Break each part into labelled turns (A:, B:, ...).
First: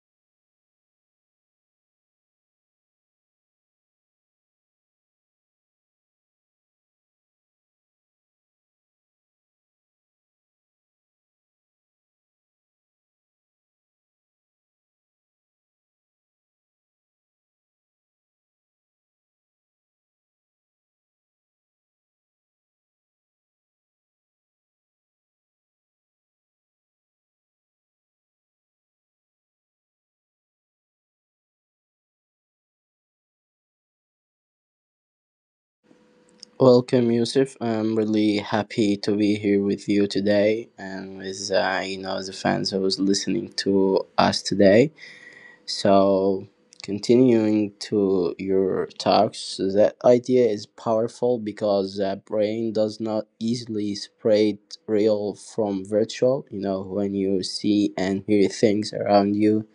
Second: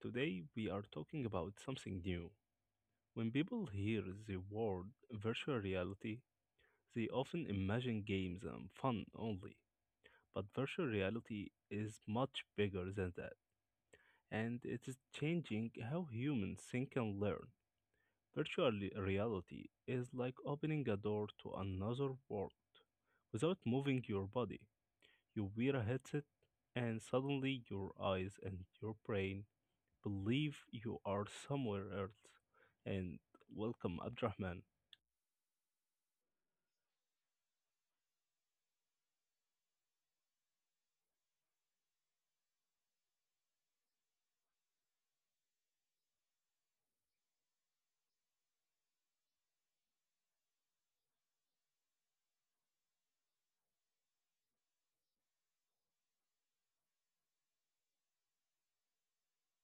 A: Today, we are talking about something new. When people hear the word virtual reality, they often imagine games and fun only. But virtual reality is much bigger than that, and it is changing how humans think and learn. Reality is like opening a door to another world without moving your body. You wear a headset, and suddenly your eyes and your brain believe you are somewhere else. And welcome, Abdurrahman.
B: Welcome, Yusuf. I'm really happy to be here with you today and with the fans who was listening to us today. So, continuing to your talks, that idea is powerful because the brain does not easily separate real from virtual. You know, when you see and hear things around you,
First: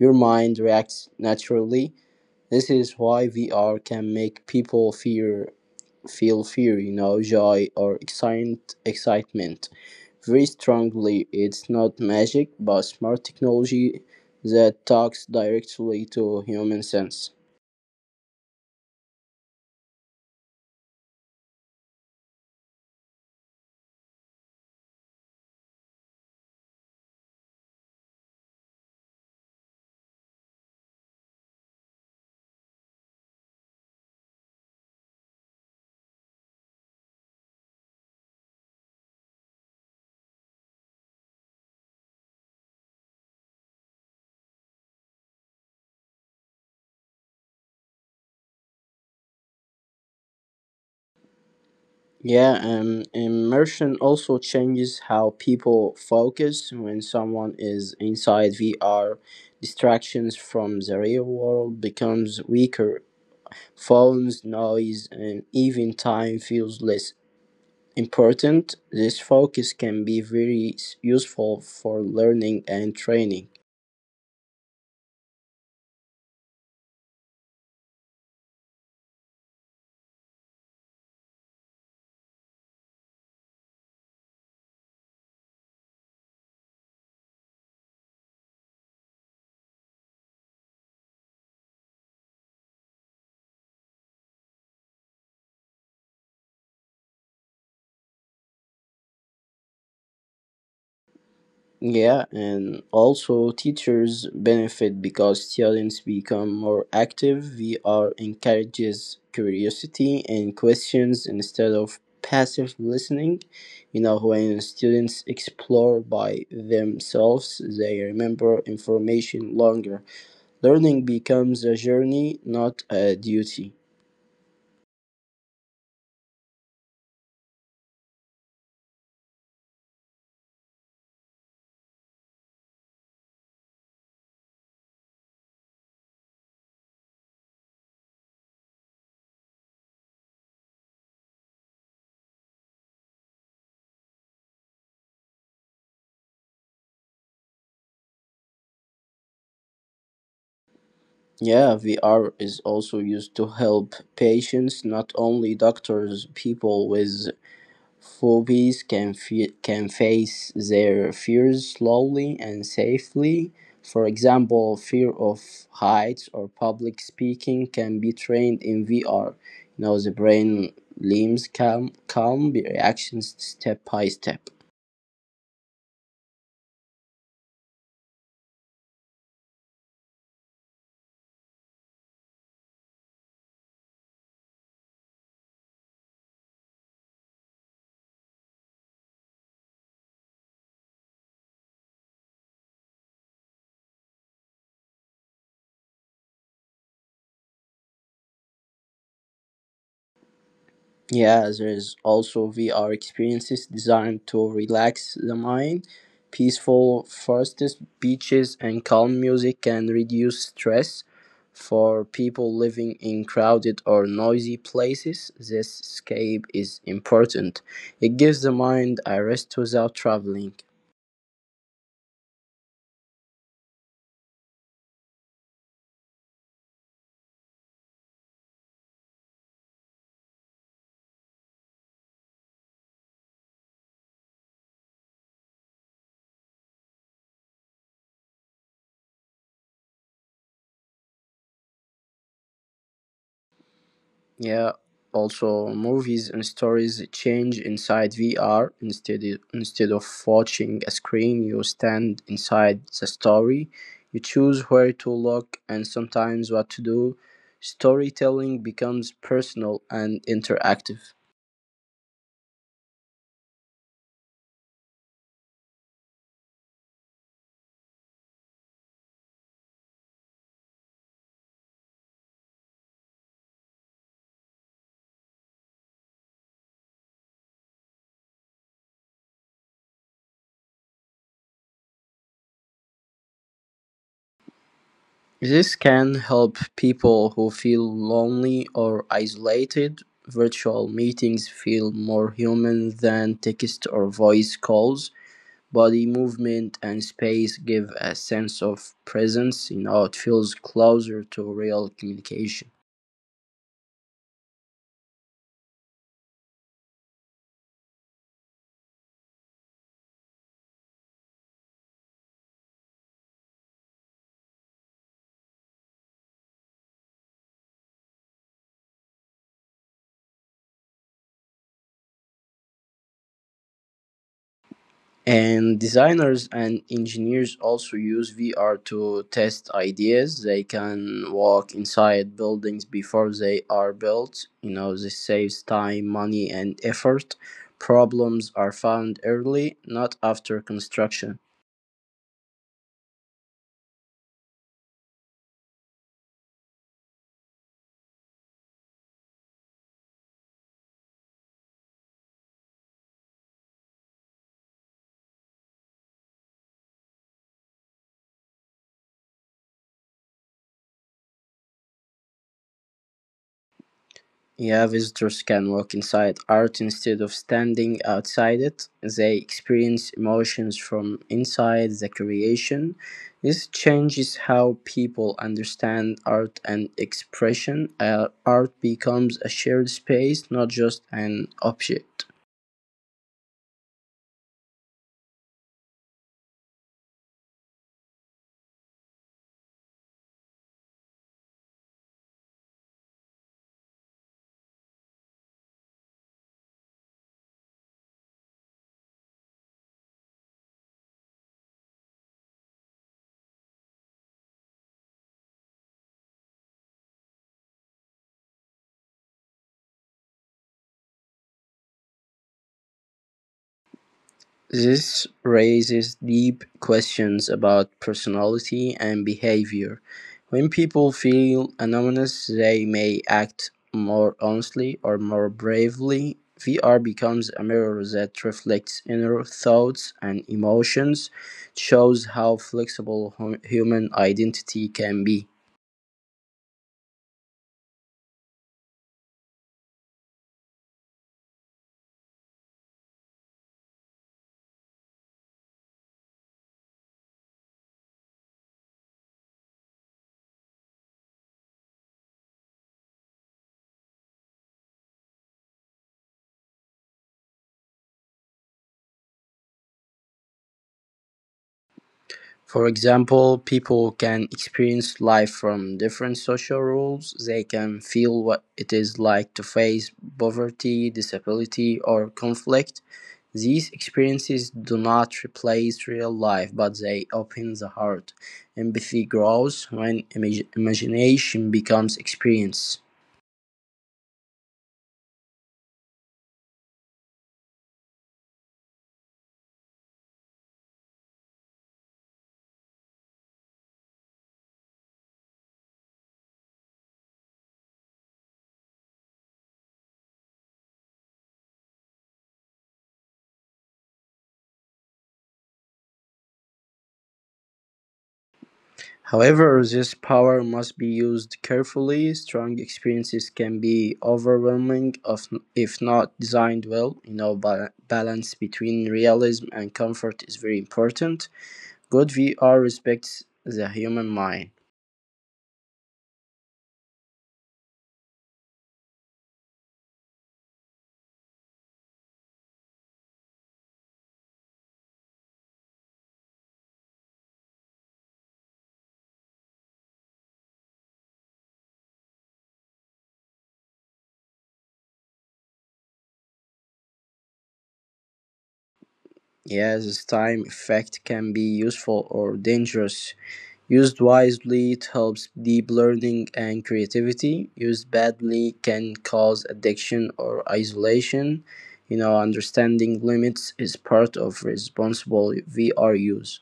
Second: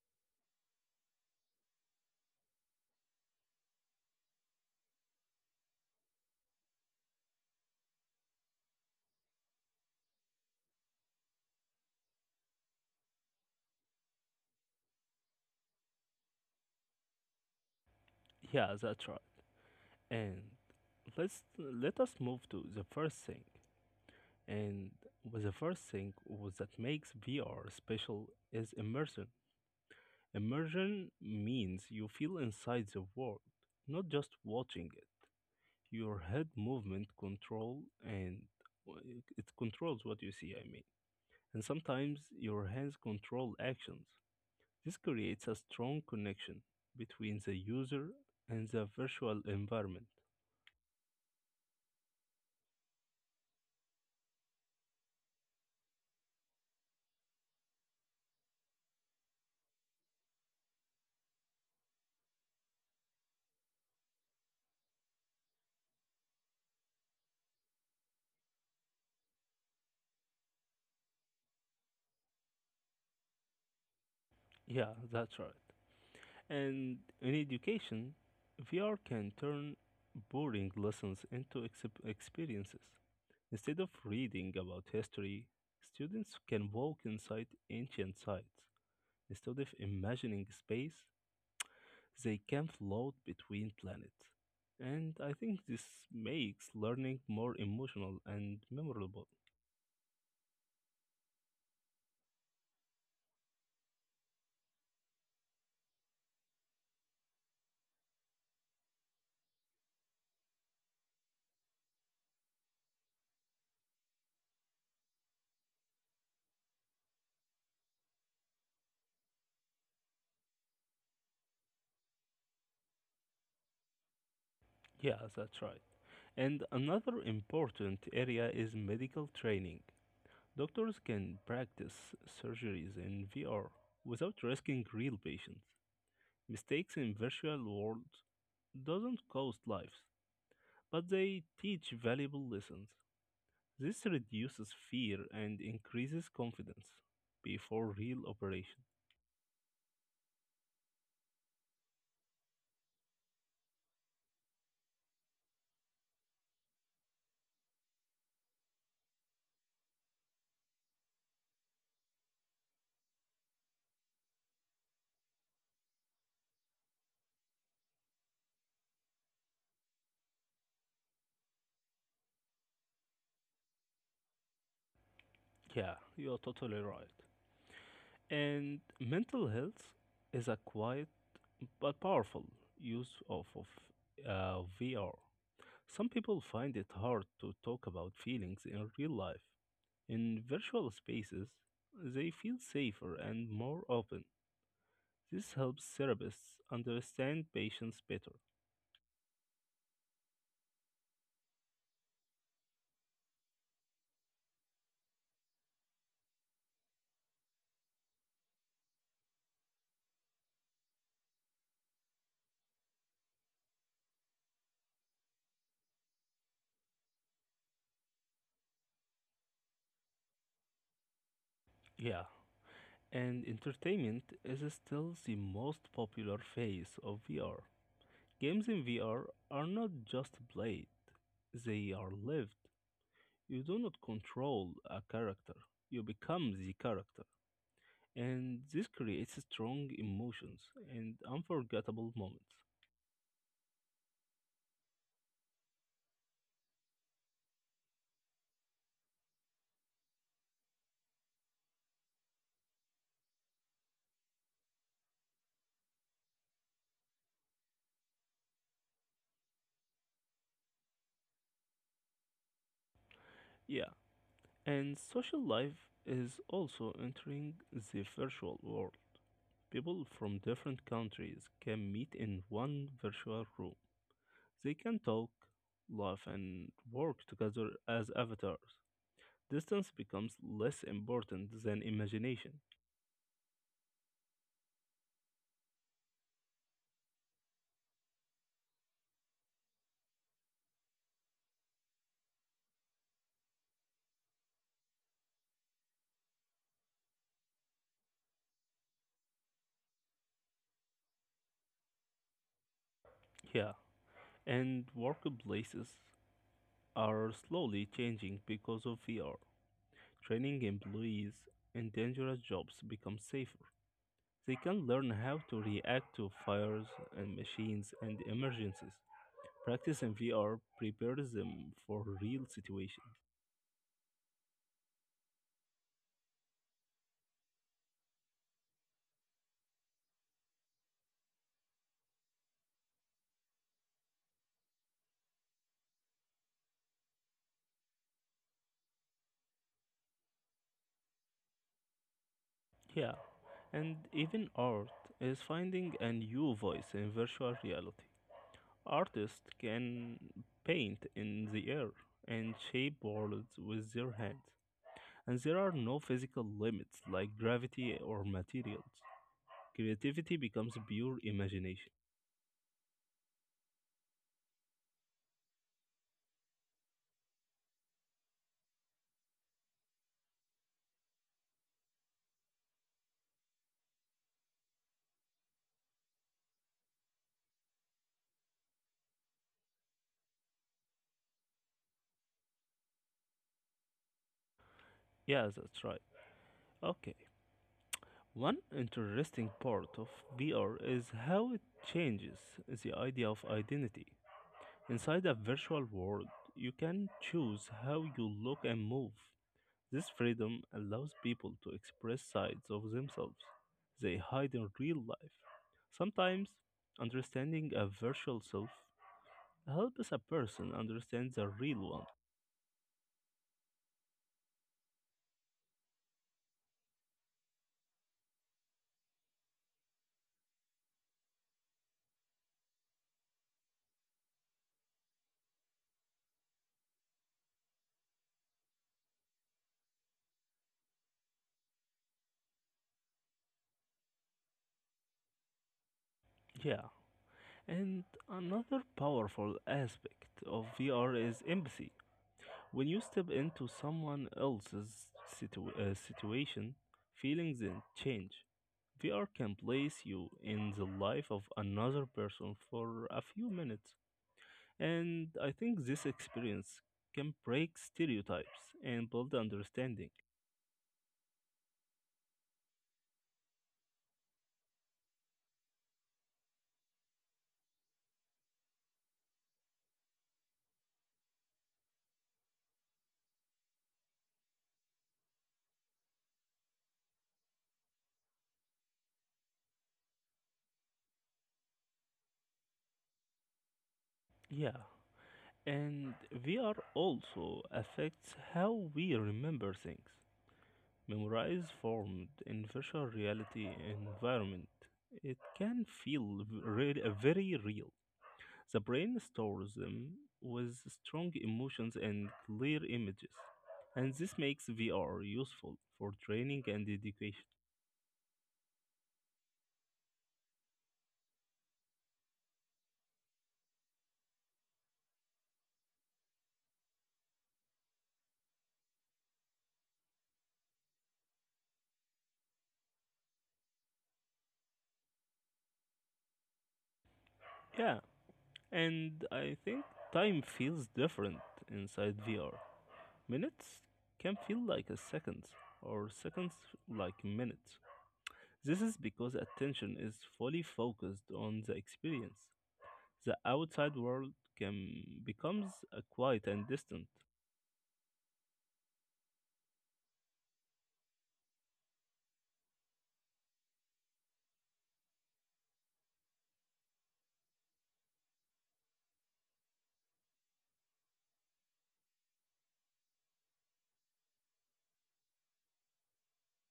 B: your mind reacts naturally. This is why VR can make people fear feel fear, you know, joy or excitement very strongly. It's not magic, but smart technology that talks directly to human sense.
A: Yeah, that's right. And let us move to the first thing. And with the first thing was that makes VR special is immersion. Immersion means you feel inside the world, not just watching it. Your head movement control and it controls what you see. And sometimes your hands control actions. This creates a strong connection between the user and the virtual environment.
B: Yeah, Immersion also changes how people focus when someone is inside VR. Distractions from the real world becomes weaker. Phones, noise, and even time feels less important. This focus can be useful for learning and training.
A: Yeah, that's right. And in education, VR can turn boring lessons into experiences. Instead of reading about history, students can walk inside ancient sites. Instead of imagining space, they can float between planets, and I think this makes learning more emotional and memorable.
B: Yeah, and also teachers benefit because students become more active. VR encourages curiosity and questions instead of passive listening. You know, when students explore by themselves, they remember information longer. Learning becomes a journey, not a duty.
A: Yeah, that's right. And another important area is medical training. Doctors can practice surgeries in VR without risking real patients. Mistakes in virtual world doesn't cost lives, but they teach valuable lessons. This reduces fear and increases confidence before real operations.
B: Yeah, VR is also used to help patients, not only doctors. People with phobias can face their fears slowly and safely. For example, fear of heights or public speaking can be trained in VR. You know, the brain limbs calm the reactions step by step.
A: Yeah, you're totally right. And mental health is a quiet but powerful use of VR. Some people find it hard to talk about feelings in real life. In virtual spaces, they feel safer and more open. This helps therapists understand patients better.
B: Yeah, there is also VR experiences designed to relax the mind. Peaceful forests, beaches, and calm music can reduce stress. For people living in crowded or noisy places, this escape is important. It gives the mind a rest without traveling.
A: Yeah, and entertainment is still the most popular phase of VR. Games in VR are not just played, they are lived. You do not control a character, you become the character. And this creates strong emotions and unforgettable moments.
B: Yeah. Also, movies and stories change inside VR. Instead of watching a screen, you stand inside the story. You choose where to look and sometimes what to do. Storytelling becomes personal and interactive.
A: Yeah, and social life is also entering the virtual world. People from different countries can meet in one virtual room. They can talk, laugh, and work together as avatars. Distance becomes less important than imagination.
B: This can help people who feel lonely or isolated. Virtual meetings feel more human than text or voice calls. Body movement and space give a sense of presence. You know, it feels closer to real communication.
A: Yeah, and workplaces are slowly changing because of VR. Training employees in dangerous jobs becomes safer. They can learn how to react to fires and machines and emergencies. Practice in VR prepares them for real situations.
B: And designers and engineers also use VR to test ideas. They can walk inside buildings before they are built. You know, this saves time, money, and effort. Problems are found early, not after construction.
A: Yeah, and even art is finding a new voice in virtual reality. Artists can paint in the air and shape worlds with their hands. And there are no physical limits like gravity or materials. Creativity becomes pure imagination.
B: Yeah, visitors can walk inside art instead of standing outside it. They experience emotions from inside the creation. This changes how people understand art and expression. Art becomes a shared space, not just an object.
A: Yeah, that's right. Okay. One interesting part of VR is how it changes the idea of identity. Inside a virtual world, you can choose how you look and move. This freedom allows people to express sides of themselves they hide in real life. Sometimes, understanding a virtual self, how does a person understand the real one?
B: This raises deep questions about personality and behavior. When people feel anonymous, they may act more honestly or more bravely. VR becomes a mirror that reflects inner thoughts and emotions. It shows how flexible human identity can be.
A: Yeah. And another powerful aspect of VR is empathy. When you step into someone else's situation, feelings and change. VR can place you in the life of another person for a few minutes. And I think this experience can break stereotypes and build understanding.
B: For example, people can experience life from different social roles. They can feel what it is like to face poverty, disability, or conflict. These experiences do not replace real life, but they open the heart. Empathy grows when imagination becomes experience.
A: Yeah. And VR also affects how we remember things. Memorize formed in virtual reality environment. It can feel very real. The brain stores them with strong emotions and clear images. And this makes VR useful for training and education.
B: However, this power must be used carefully; strong experiences can be overwhelming if not designed well. You know, balance between realism and comfort is very important. Good VR respects the human mind.
A: Yeah, and I think time feels different inside VR. Minutes can feel like a second, or seconds like minutes. This is because attention is fully focused on the experience. The outside world can becomes a quiet and distant.
B: Yes, this time effect can be useful or dangerous. Used wisely, it helps deep learning and creativity. Used badly, can cause addiction or isolation. You know, understanding limits is part of responsible VR use.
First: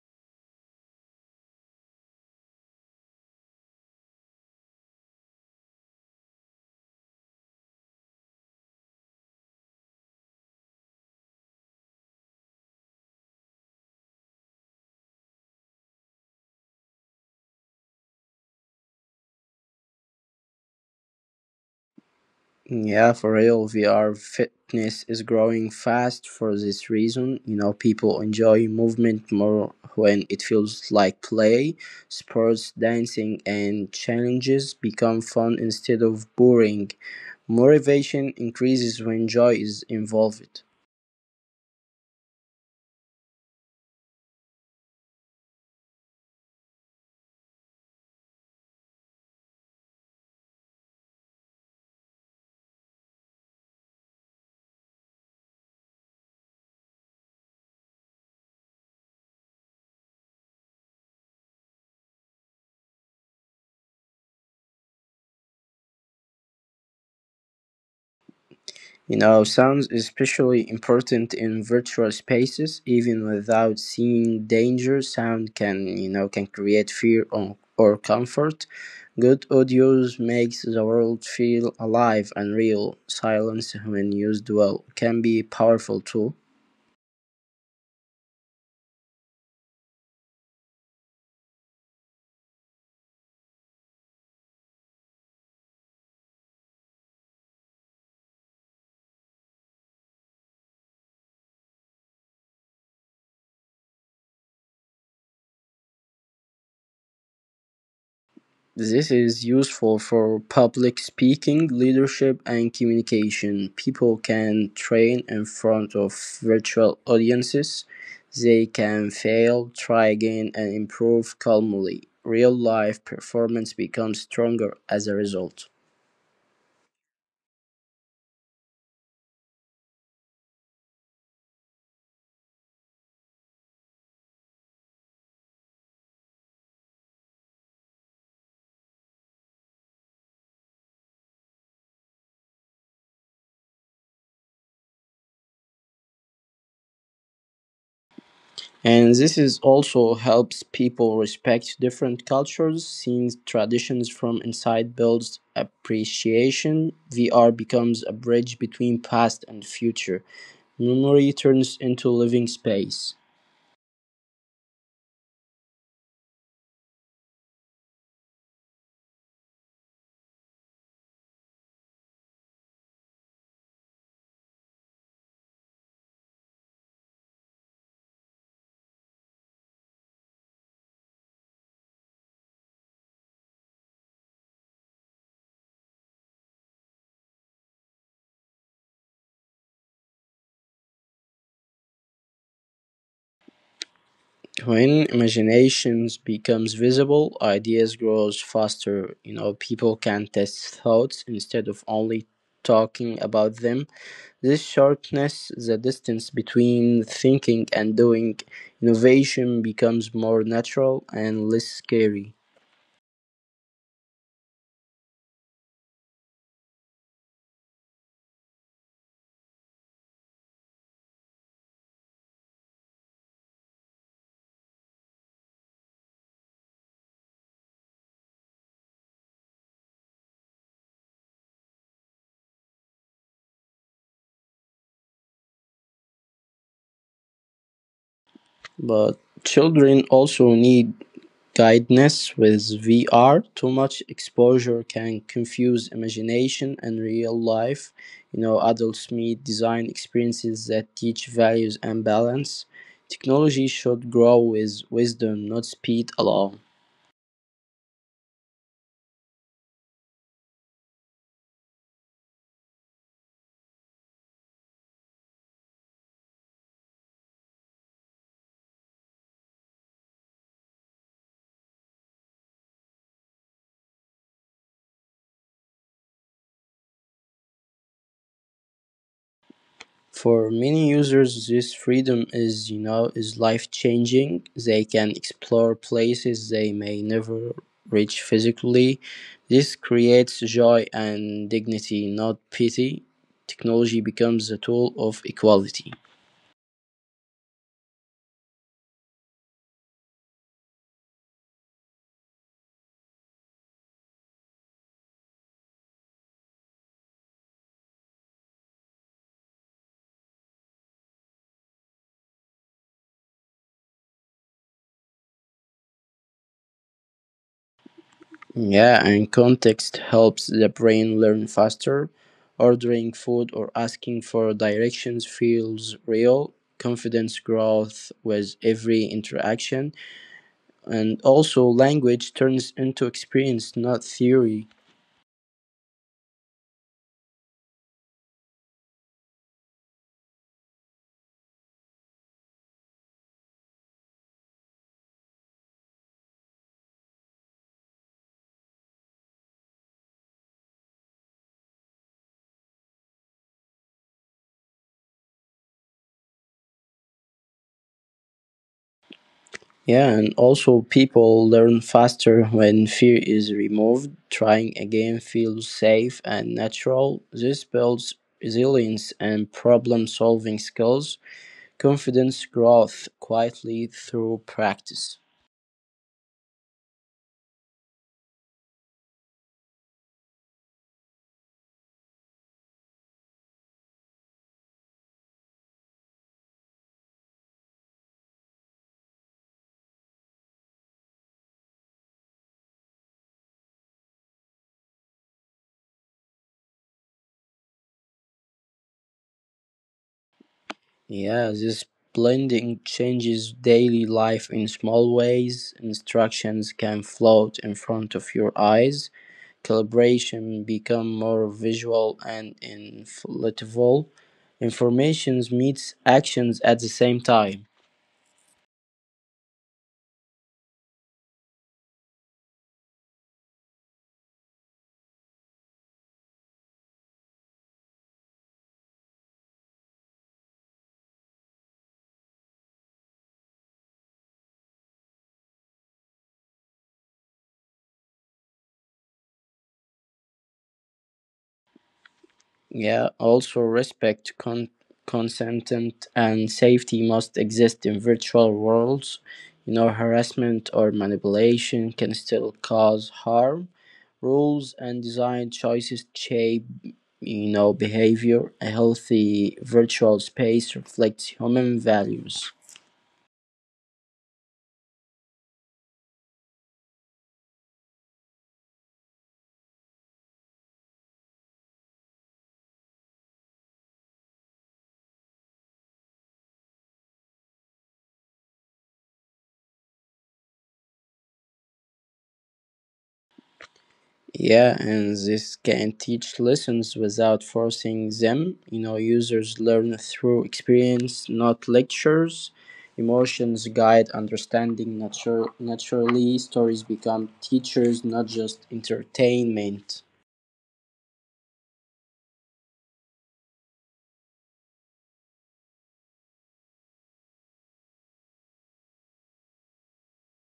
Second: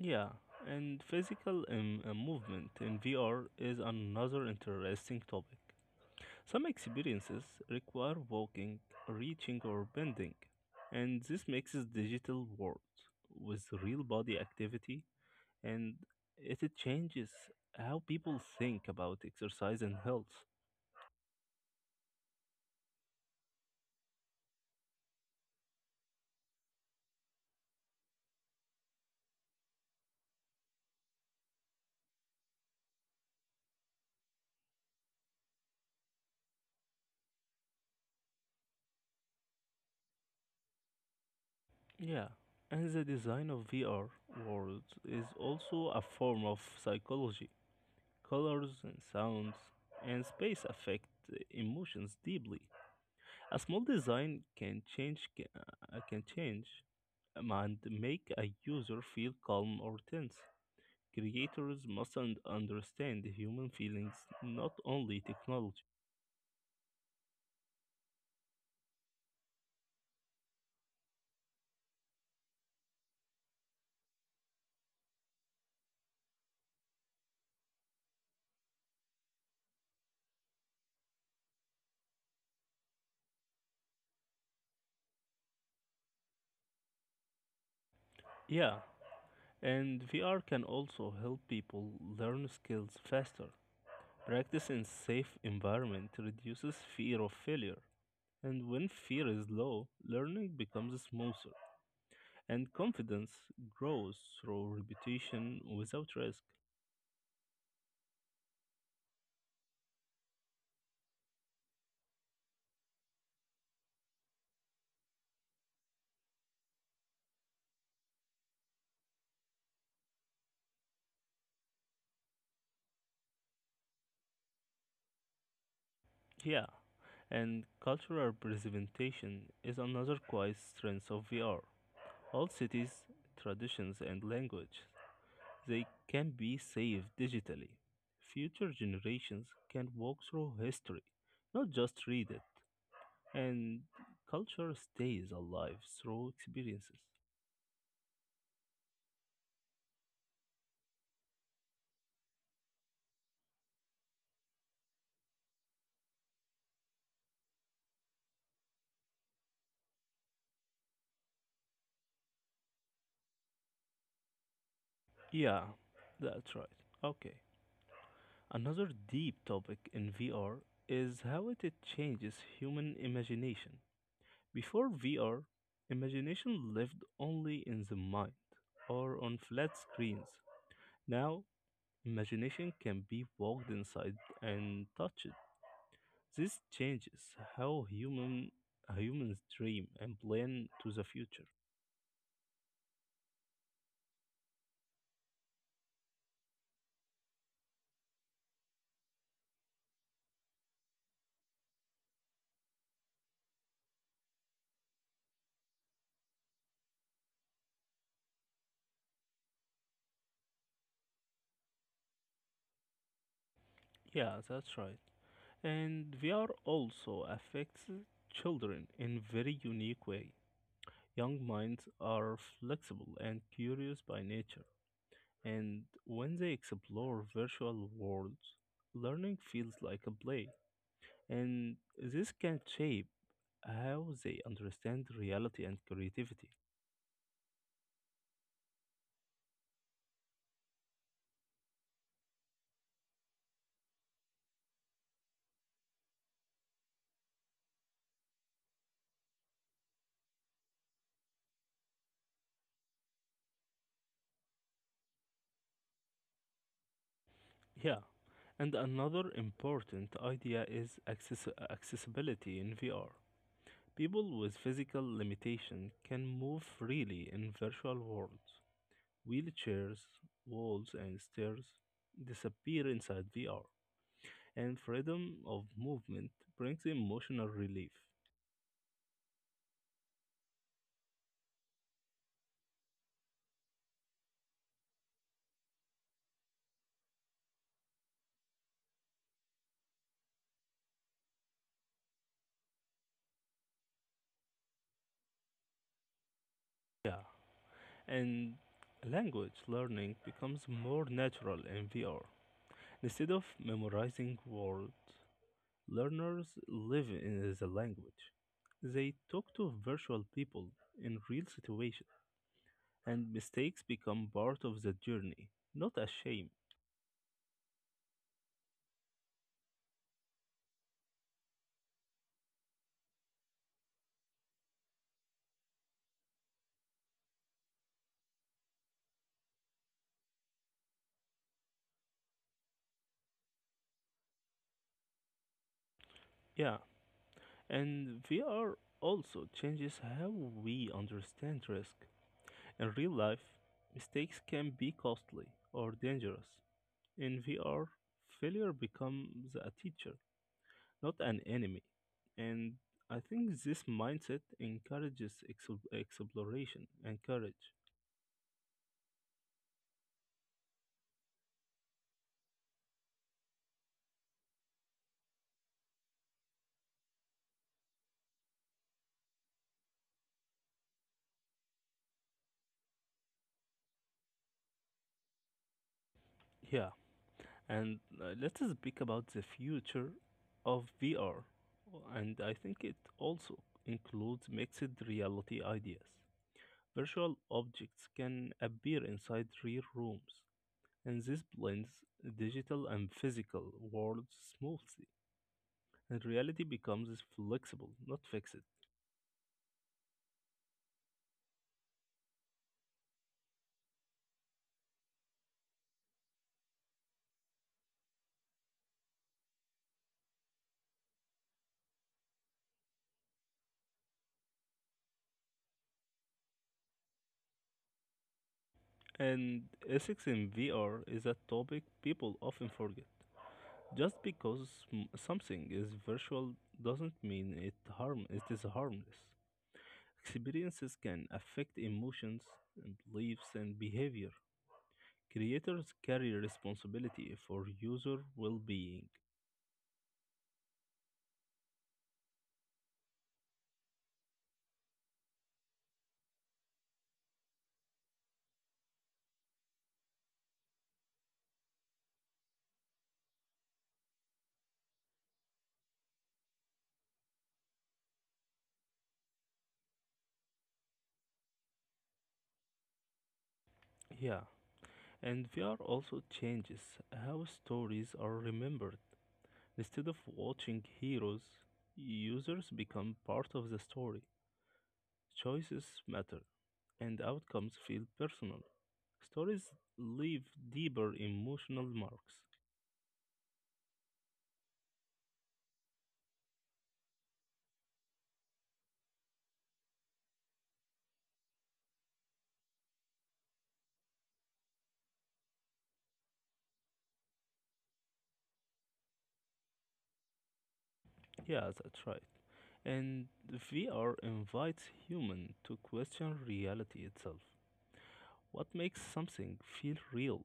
A: Yeah, and physical movement in VR is another interesting topic. Some experiences require walking, reaching, or bending, and this mixes digital world with real body activity, and it changes how people think about exercise and health.
B: Yeah, for real, VR fitness is growing fast for this reason. You know, people enjoy movement more when it feels like play. Sports, dancing, and challenges become fun instead of boring. Motivation increases when joy is involved.
A: Yeah, and the design of VR worlds is also a form of psychology. Colors and sounds and space affect emotions deeply. A small design can change and make a user feel calm or tense. Creators must understand human feelings, not only technology.
B: You know, sound is especially important in virtual spaces. Even without seeing danger, sound can can create fear or comfort. Good audio makes the world feel alive and real. Silence, when used well, can be a powerful tool.
A: Yeah, and VR can also help people learn skills faster. Practice in safe environment reduces fear of failure. And when fear is low, learning becomes smoother. And confidence grows through repetition without risk.
B: This is useful for public speaking, leadership, and communication. People can train in front of virtual audiences. They can fail, try again, and improve calmly. Real life performance becomes stronger as a result.
A: Yeah, and cultural presentation is another quiet strength of VR. All cities, traditions, and language, they can be saved digitally. Future generations can walk through history, not just read it, and culture stays alive through experiences.
B: And this is also helps people respect different cultures. Seeing traditions from inside builds appreciation. VR becomes a bridge between past and future. Memory turns into living space.
A: Yeah, that's right. Okay. Another deep topic in VR is how it changes human imagination. Before VR, imagination lived only in the mind or on flat screens. Now, imagination can be walked inside and touched. This changes how humans dream and plan to the future.
B: When imagination becomes visible, ideas grow faster. You know, people can test thoughts instead of only talking about them. This sharpness, the distance between thinking and doing, innovation becomes more natural and less scary.
A: Yeah, that's right. And VR also affects children in a very unique way. Young minds are flexible and curious by nature, and when they explore virtual worlds, learning feels like a play. And this can shape how they understand reality and creativity.
B: But children also need guidance with VR. Too much exposure can confuse imagination and real life. You know, adults need design experiences that teach values and balance. Technology should grow with wisdom, not speed alone.
A: Yeah, and another important idea is accessibility in VR. People with physical limitation can move freely in virtual worlds. Wheelchairs, walls, and stairs disappear inside VR, and freedom of movement brings emotional relief.
B: For many users this freedom is, you know, is life-changing. They can explore places they may never reach physically. This creates joy and dignity, not pity. Technology becomes a tool of equality.
A: Yeah, and language learning becomes more natural in VR. Instead of memorizing words, learners live in the language. They talk to virtual people in real situations, and mistakes become part of the journey, not a shame.
B: Yeah, and context helps the brain learn faster. Ordering food or asking for directions feels real. Confidence growth with every interaction. And also language turns into experience, not theory.
A: Yeah, and VR also changes how we understand risk. In real life, mistakes can be costly or dangerous. In VR, failure becomes a teacher, not an enemy. And I think this mindset encourages exploration and courage.
B: Yeah, and also people learn faster when fear is removed. Trying again feels safe and natural. This builds resilience and problem solving skills. Confidence growth quietly through practice.
A: Yeah, and let's speak about the future of VR. And I think it also includes mixed reality ideas. Virtual objects can appear inside real rooms, and this blends digital and physical worlds smoothly. And reality becomes flexible, not fixed.
B: Yeah, this blending changes daily life in small ways. Instructions can float in front of your eyes. Calibration become more visual and inflatable. Informations meets actions at the same time.
A: And ethics in VR is a topic people often forget. Just because something is virtual doesn't mean it is harmless. Experiences can affect emotions, beliefs, and behavior. Creators carry responsibility for user well-being.
B: Yeah, also respect, consent, and safety must exist in virtual worlds. You know, harassment or manipulation can still cause harm. Rules and design choices shape, you know, behavior. A healthy virtual space reflects human values.
A: Yeah, and VR also changes how stories are remembered. Instead of watching heroes, users become part of the story. Choices matter, and outcomes feel personal. Stories leave deeper emotional marks.
B: Yeah, and this can teach lessons without forcing them. You know, users learn through experience, not lectures. Emotions guide understanding naturally. Stories become teachers, not just entertainment.
A: Yeah, that's right. And VR invites human to question reality itself. What makes something feel real?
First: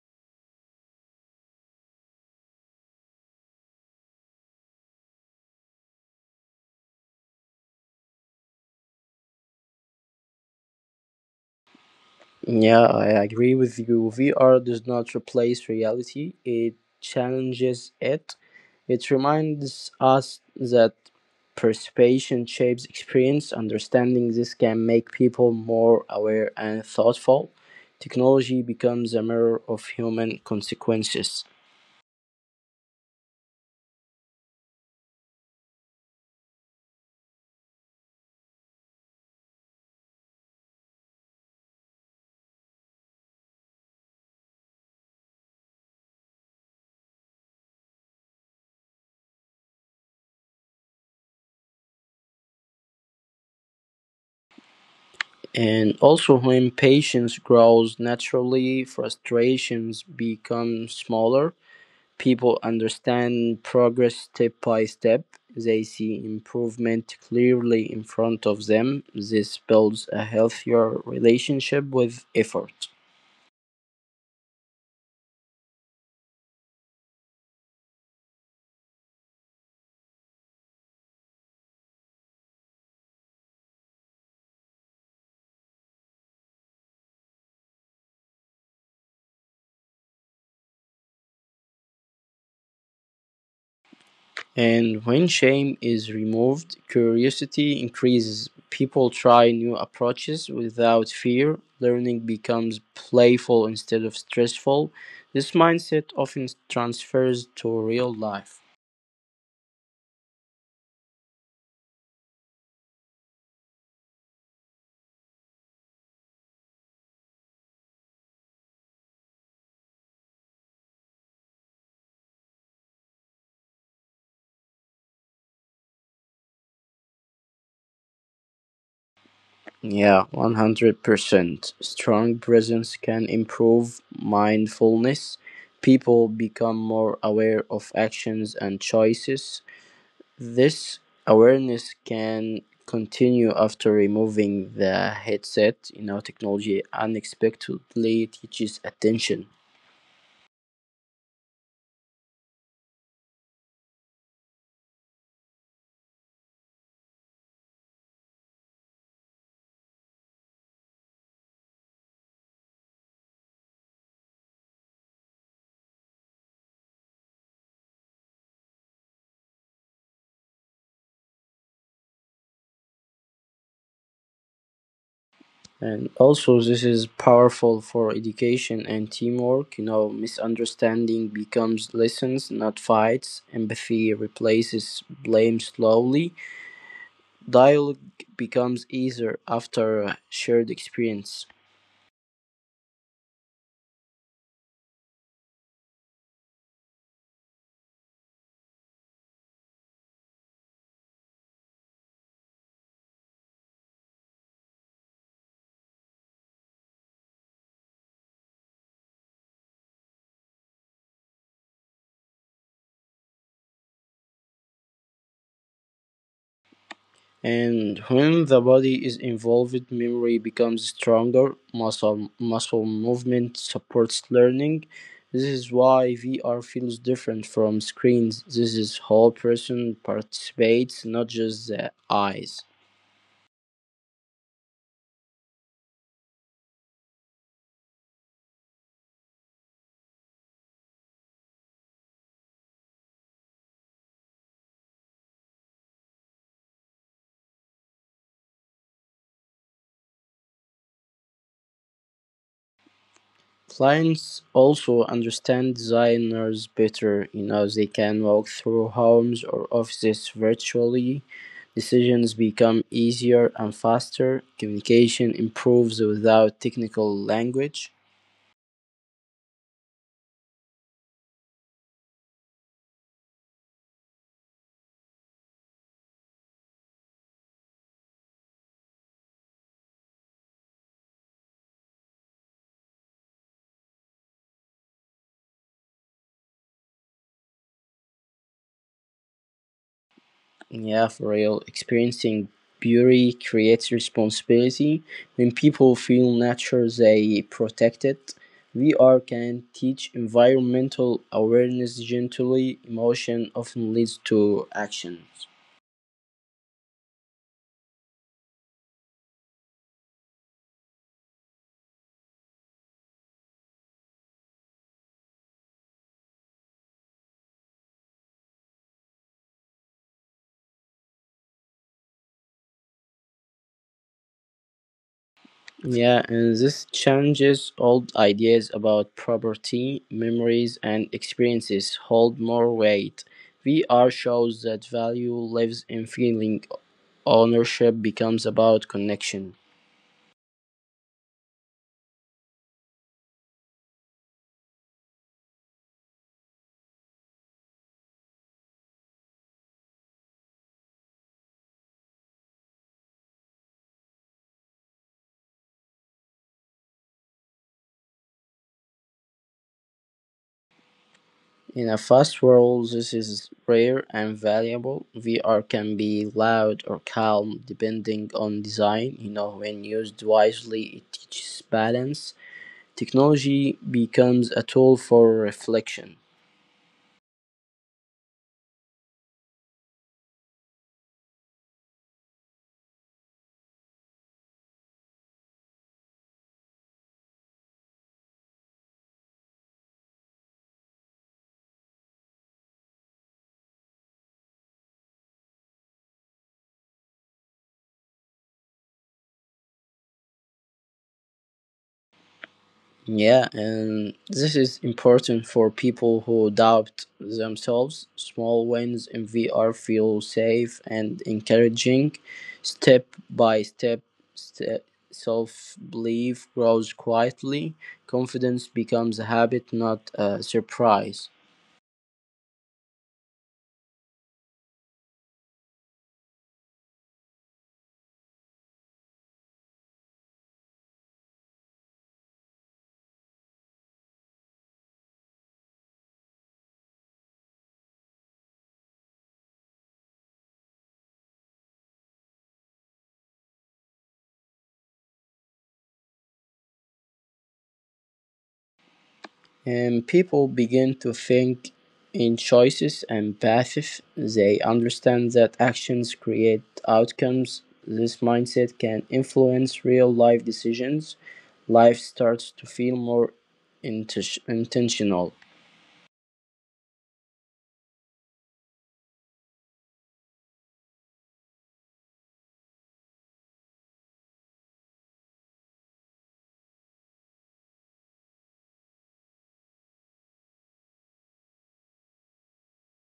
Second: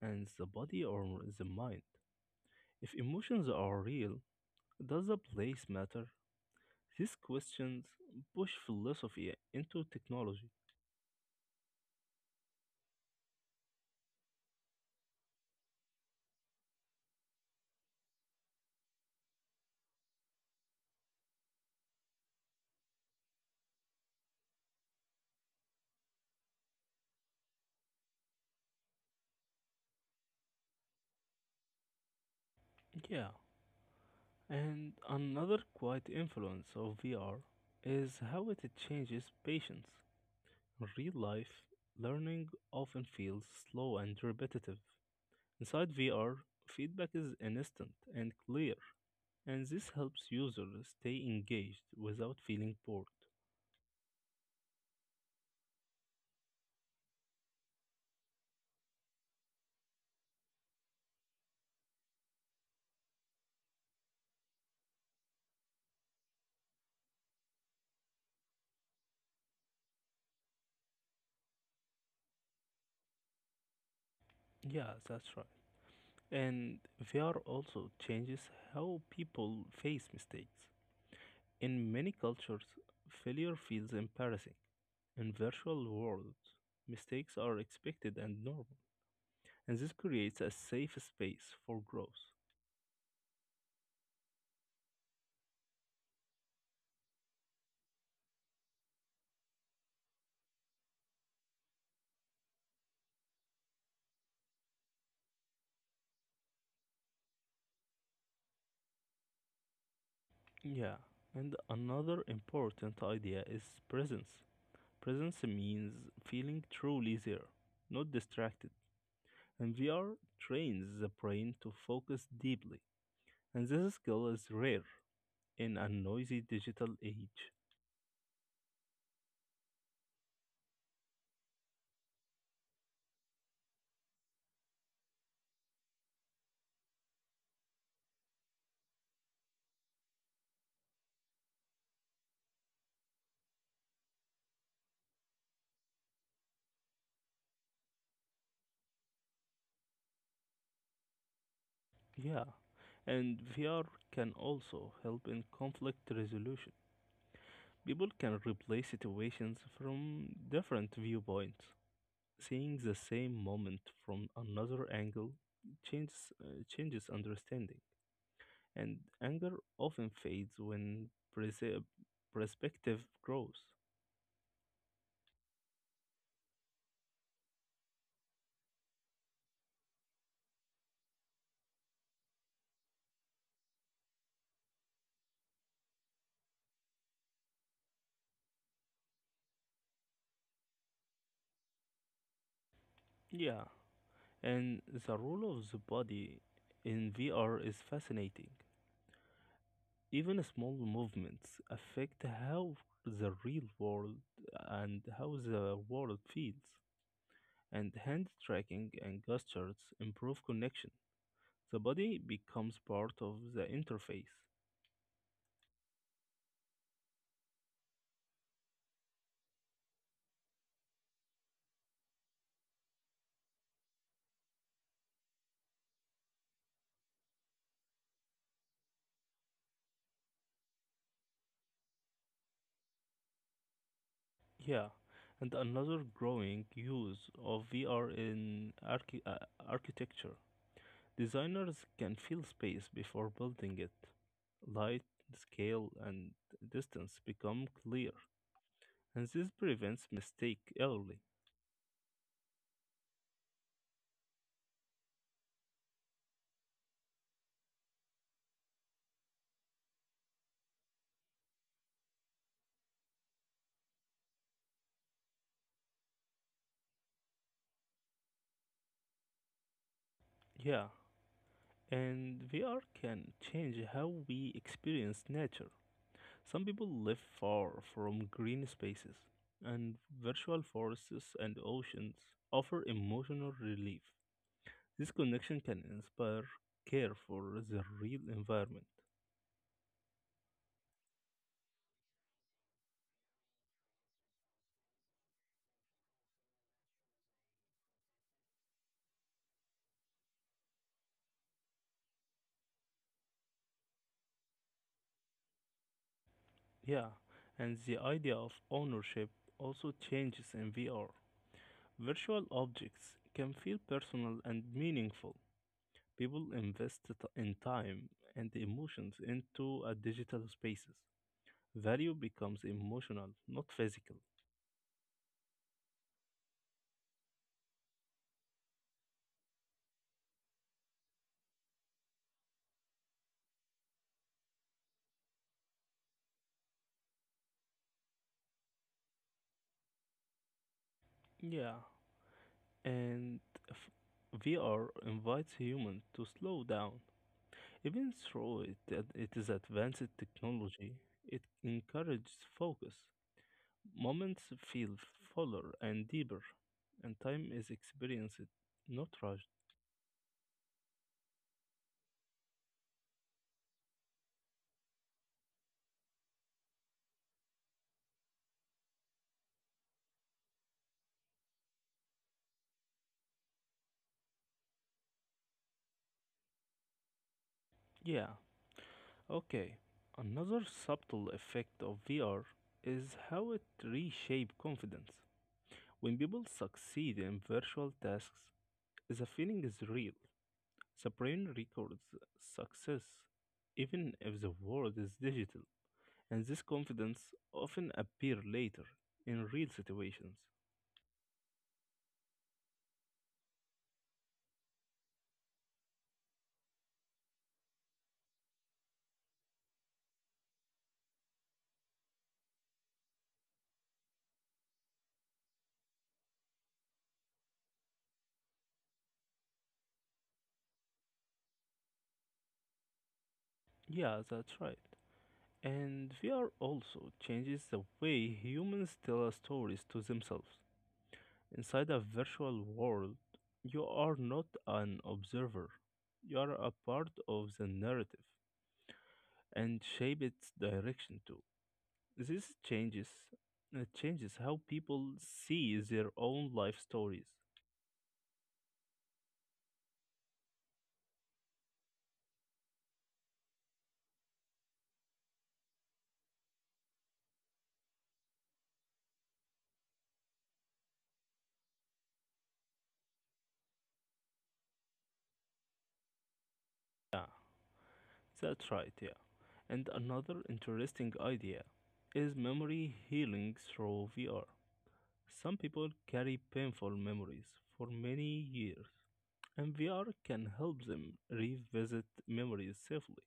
A: And the body or the mind? If emotions are real, does the place matter? These questions push philosophy into technology.
B: Yeah, I agree with you. VR does not replace reality, it challenges it. It reminds us that participation shapes experience. Understanding this can make people more aware and thoughtful. Technology becomes a mirror of human consequences.
A: Yeah, and another quiet influence of VR is how it changes patience. In real life, learning often feels slow and repetitive. Inside VR, feedback is instant and clear, and this helps users stay engaged without feeling bored.
B: And also, when patience grows naturally, frustrations become smaller. People understand progress step by step. They see improvement clearly in front of them. This builds a healthier relationship with effort.
A: Yeah, that's right. And VR also changes how people face mistakes. In many cultures, failure feels embarrassing. In virtual worlds, mistakes are expected and normal, and this creates a safe space for growth.
B: And when shame is removed, curiosity increases. People try new approaches without fear. Learning becomes playful instead of stressful. This mindset often transfers to real life.
A: Yeah, and another important idea is presence. Presence means feeling truly there, not distracted. And VR trains the brain to focus deeply, and this skill is rare in a noisy digital age.
B: Yeah, 100%. Strong presence can improve mindfulness. People become more aware of actions and choices. This awareness can continue after removing the headset. You know, technology unexpectedly teaches attention.
A: Yeah, and VR can also help in conflict resolution. People can replay situations from different viewpoints. Seeing the same moment from another angle changes understanding, and anger often fades when perspective grows.
B: And also, this is powerful for education and teamwork. You know, misunderstanding becomes lessons, not fights. Empathy replaces blame slowly. Dialogue becomes easier after shared experience.
A: Yeah, and the role of the body in VR is fascinating. Even small movements affect how the real world and how the world feels. And hand tracking and gestures improve connection. The body becomes part of the interface.
B: And when the body is involved, memory becomes stronger. Muscle movement supports learning. This is why VR feels different from screens. This is whole person participates, not just the eyes.
A: Yeah, and another growing use of VR in architecture. Designers can feel space before building it. Light, scale, and distance become clear, and this prevents mistake early.
B: Clients also understand designers better. You know, they can walk through homes or offices virtually. Decisions become easier and faster. Communication improves without technical language.
A: Yeah, and VR can change how we experience nature. Some people live far from green spaces, and virtual forests and oceans offer emotional relief. This connection can inspire care for the real environment.
B: Yeah, for real. Experiencing beauty creates responsibility. When people feel nature, they protect it. VR can teach environmental awareness gently. Emotion often leads to actions.
A: Yeah, and the idea of ownership also changes in VR. Virtual objects can feel personal and meaningful. People invest in time and emotions into a digital spaces. Value becomes emotional, not physical.
B: Yeah, and this challenges old ideas about property, memories, and experiences hold more weight. VR shows that value lives in feeling ownership becomes about connection.
A: Yeah, and f- VR invites humans to slow down. Even though it is advanced technology, it encourages focus. Moments feel fuller and deeper, and time is experienced, not rushed.
B: In a fast world this is rare and valuable. VR can be loud or calm depending on design. You know, when used wisely, it teaches balance. Technology becomes a tool for reflection.
A: Yeah, okay. Another subtle effect of VR is how it reshapes confidence. When people succeed in virtual tasks, the feeling is real. Sabrina records success even if the world is digital, and this confidence often appear later in real situations.
B: Yeah, and this is important for people who doubt themselves. Small wins in VR feel safe and encouraging. Step by step, self belief grows quietly. Confidence becomes a habit, not a surprise.
A: Yeah, that's right. And VR also changes the way humans tell our stories to themselves. Inside a virtual world, you are not an observer. You are a part of the narrative and shape its direction too. This changes how people see their own life stories.
B: And people begin to think in choices and paths. They understand that actions create outcomes. This mindset can influence real life decisions. Life starts to feel more intentional.
A: Yeah, that's right, yeah. And another interesting idea is memory healing through VR. Some people carry painful memories for many years, and VR can help them revisit memories safely.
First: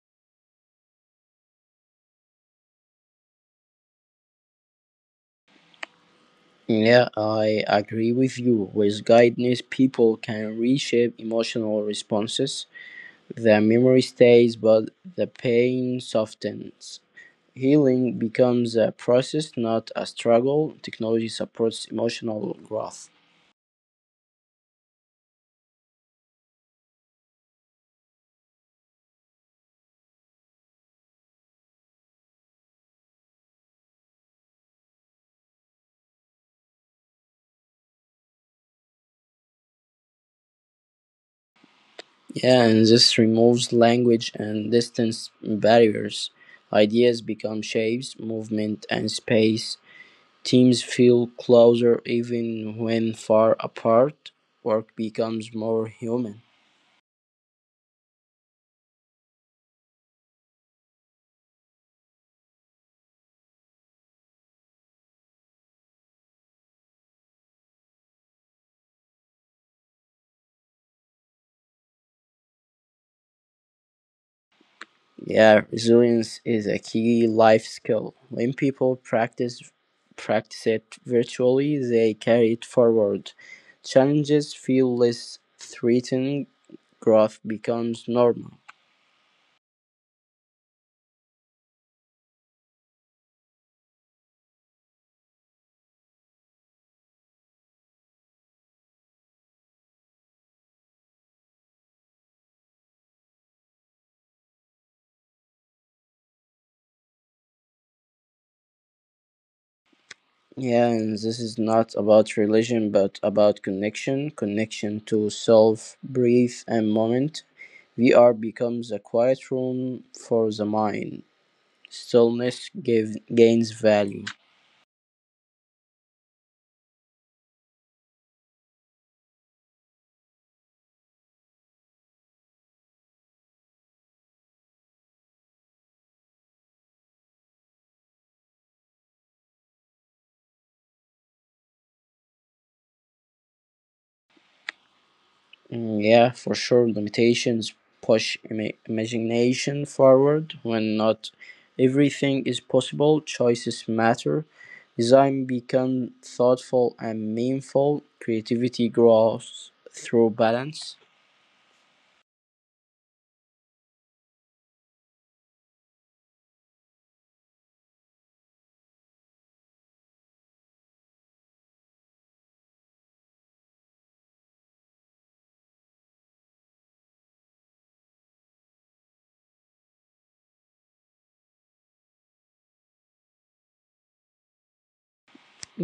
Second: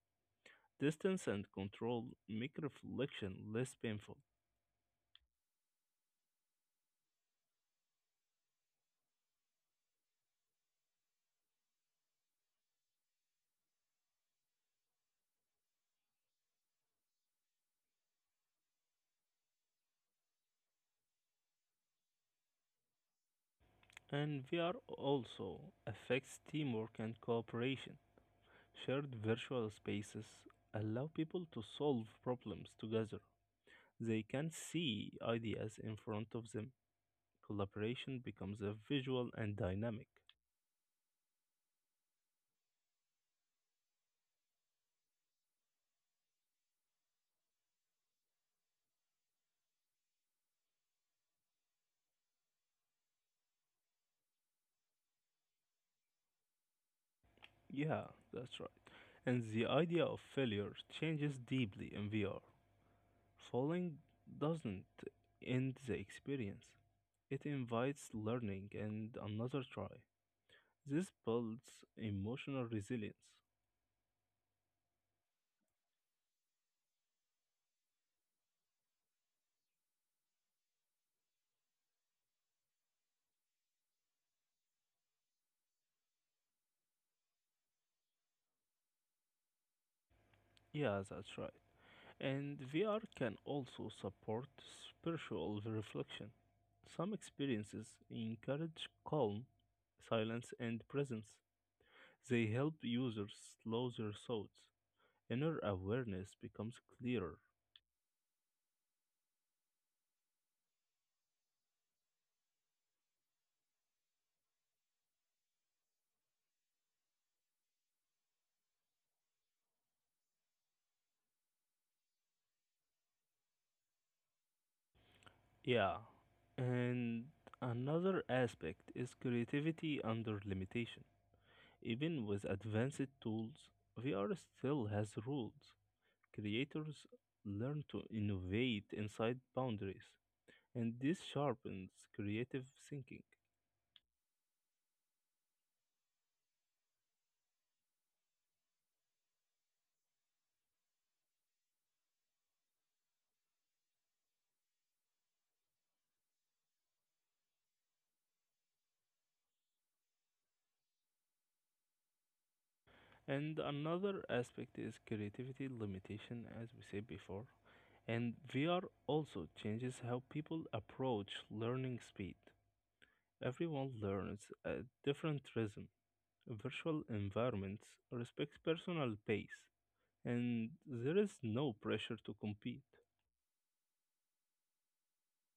A: Distance and control make reflection less painful.
B: Yeah, I agree with you. With guidance, people can reshape emotional responses. The memory stays, but the pain softens. Healing becomes a process, not a struggle. Technology supports emotional growth.
A: And VR also affects teamwork and cooperation. Shared virtual spaces allow people to solve problems together. They can see ideas in front of them. Collaboration becomes a visual and dynamic.
B: Yeah, and this removes language and distance barriers. Ideas become shapes, movement, and space. Teams feel closer even when far apart. Work becomes more human.
A: Yeah, that's right. And the idea of failure changes deeply in VR. Falling doesn't end the experience, it invites learning and another try. This builds emotional resilience.
B: Yeah, resilience is a key life skill. When people practice it virtually, they carry it forward. Challenges feel less threatening, growth becomes normal.
A: Yeah, that's right. And VR can also support spiritual reflection. Some experiences encourage calm, silence, and presence. They help users slow their thoughts. Inner awareness becomes clearer.
B: Yeah, and this is not about religion but about connection, connection to self, breath and moment. VR becomes a quiet room for the mind. Stillness gains value.
A: Yeah. And another aspect is creativity under limitation. Even with advanced tools, VR still has rules. Creators learn to innovate inside boundaries, and this sharpens creative thinking.
B: Yeah, for sure, limitations push imagination forward. When not everything is possible, choices matter. Design become thoughtful and meaningful. Creativity grows through balance.
A: And another aspect is creativity limitation, as we said before. And VR also changes how people approach learning speed. Everyone learns at different rhythm. Virtual environments respect personal pace, and there is no pressure to compete.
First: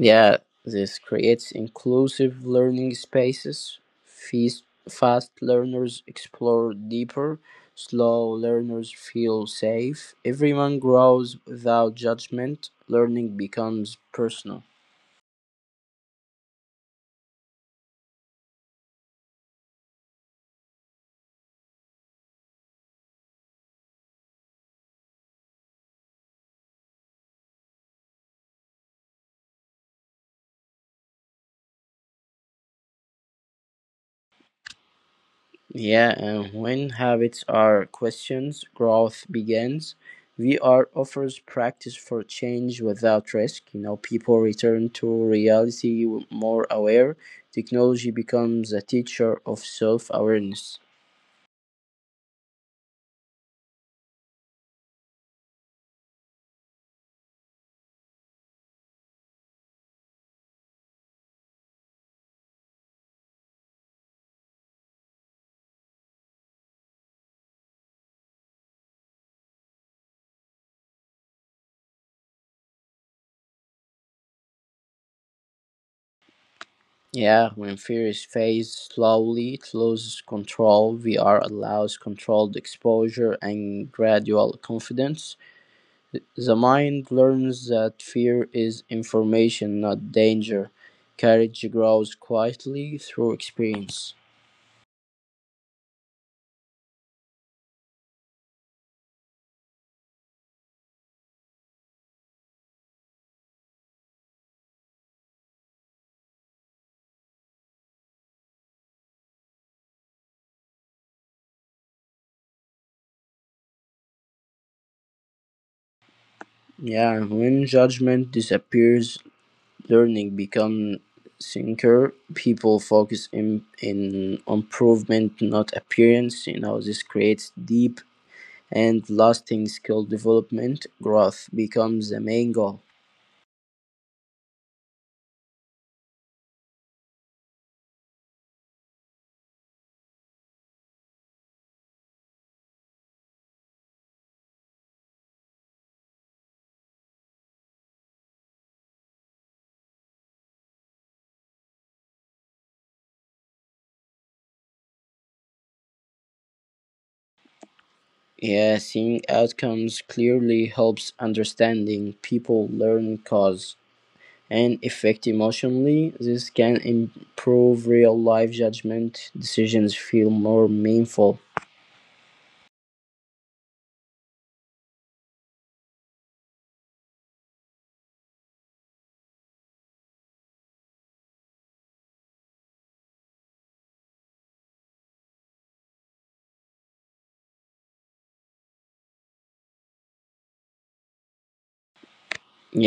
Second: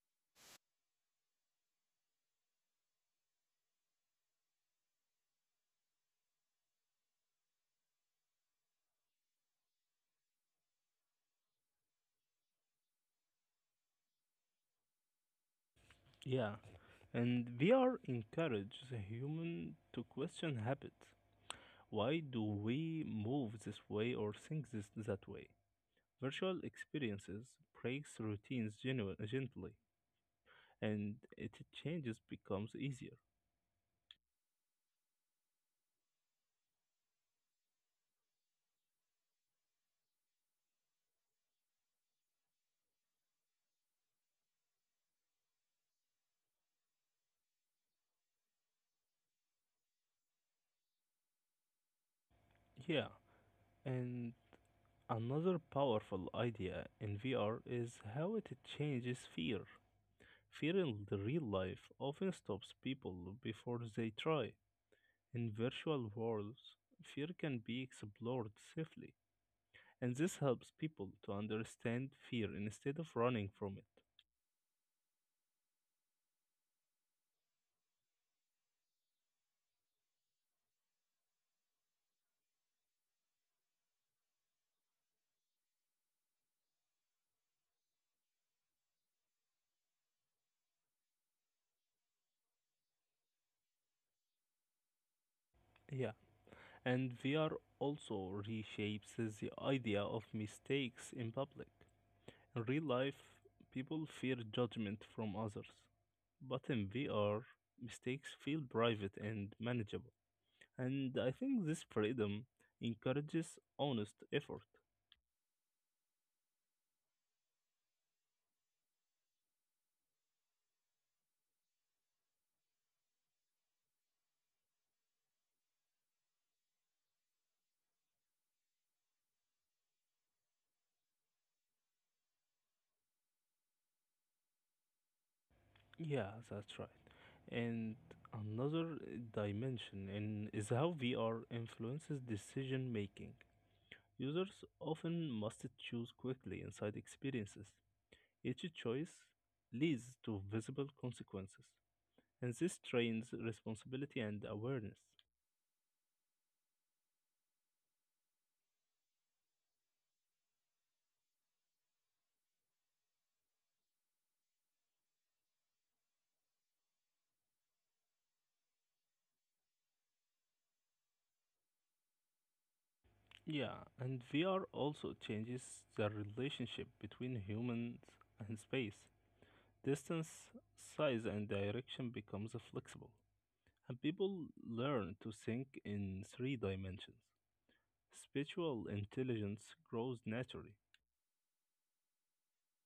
B: Yeah, this creates inclusive learning spaces. Fast learners explore deeper, slow learners feel safe. Everyone grows without judgment. Learning becomes personal.
A: Yeah, and VR encourages a human to question habits. Why do we move this way or think this that way? Virtual experiences breaks routines gently, and it changes becomes easier.
B: Yeah, and when habits are questions, growth begins. VR offers practice for change without risk. You know, people return to reality more aware. Technology becomes a teacher of self awareness.
A: Yeah, and another powerful idea in VR is how it changes fear. Fear in the real life often stops people before they try. In virtual worlds, fear can be explored safely, and this helps people to understand fear instead of running from it.
B: Yeah, when fear is faced slowly, it loses control. VR allows controlled exposure and gradual confidence. The mind learns that fear is information, not danger. Courage grows quietly through experience.
A: Yeah, and VR also reshapes the idea of mistakes in public. In real life, people fear judgment from others, but in VR, mistakes feel private and manageable. And I think this freedom encourages honest effort.
B: Yeah, and when judgment disappears, learning becomes sincere. People focus in improvement, not appearance. You know, this creates deep and lasting skill development. Growth becomes the main goal.
A: Yeah, that's right. And another dimension in is how VR influences decision making. Users often must choose quickly inside experiences. Each choice leads to visible consequences, and this trains responsibility and awareness.
B: Yeah, seeing outcomes clearly helps understanding. People learn cause and affect emotionally. This can improve real life judgment. Decisions feel more meaningful.
A: Yeah, and VR also changes the relationship between humans and space. Distance, size, and direction becomes flexible, and people learn to think in three dimensions. Spiritual intelligence grows naturally.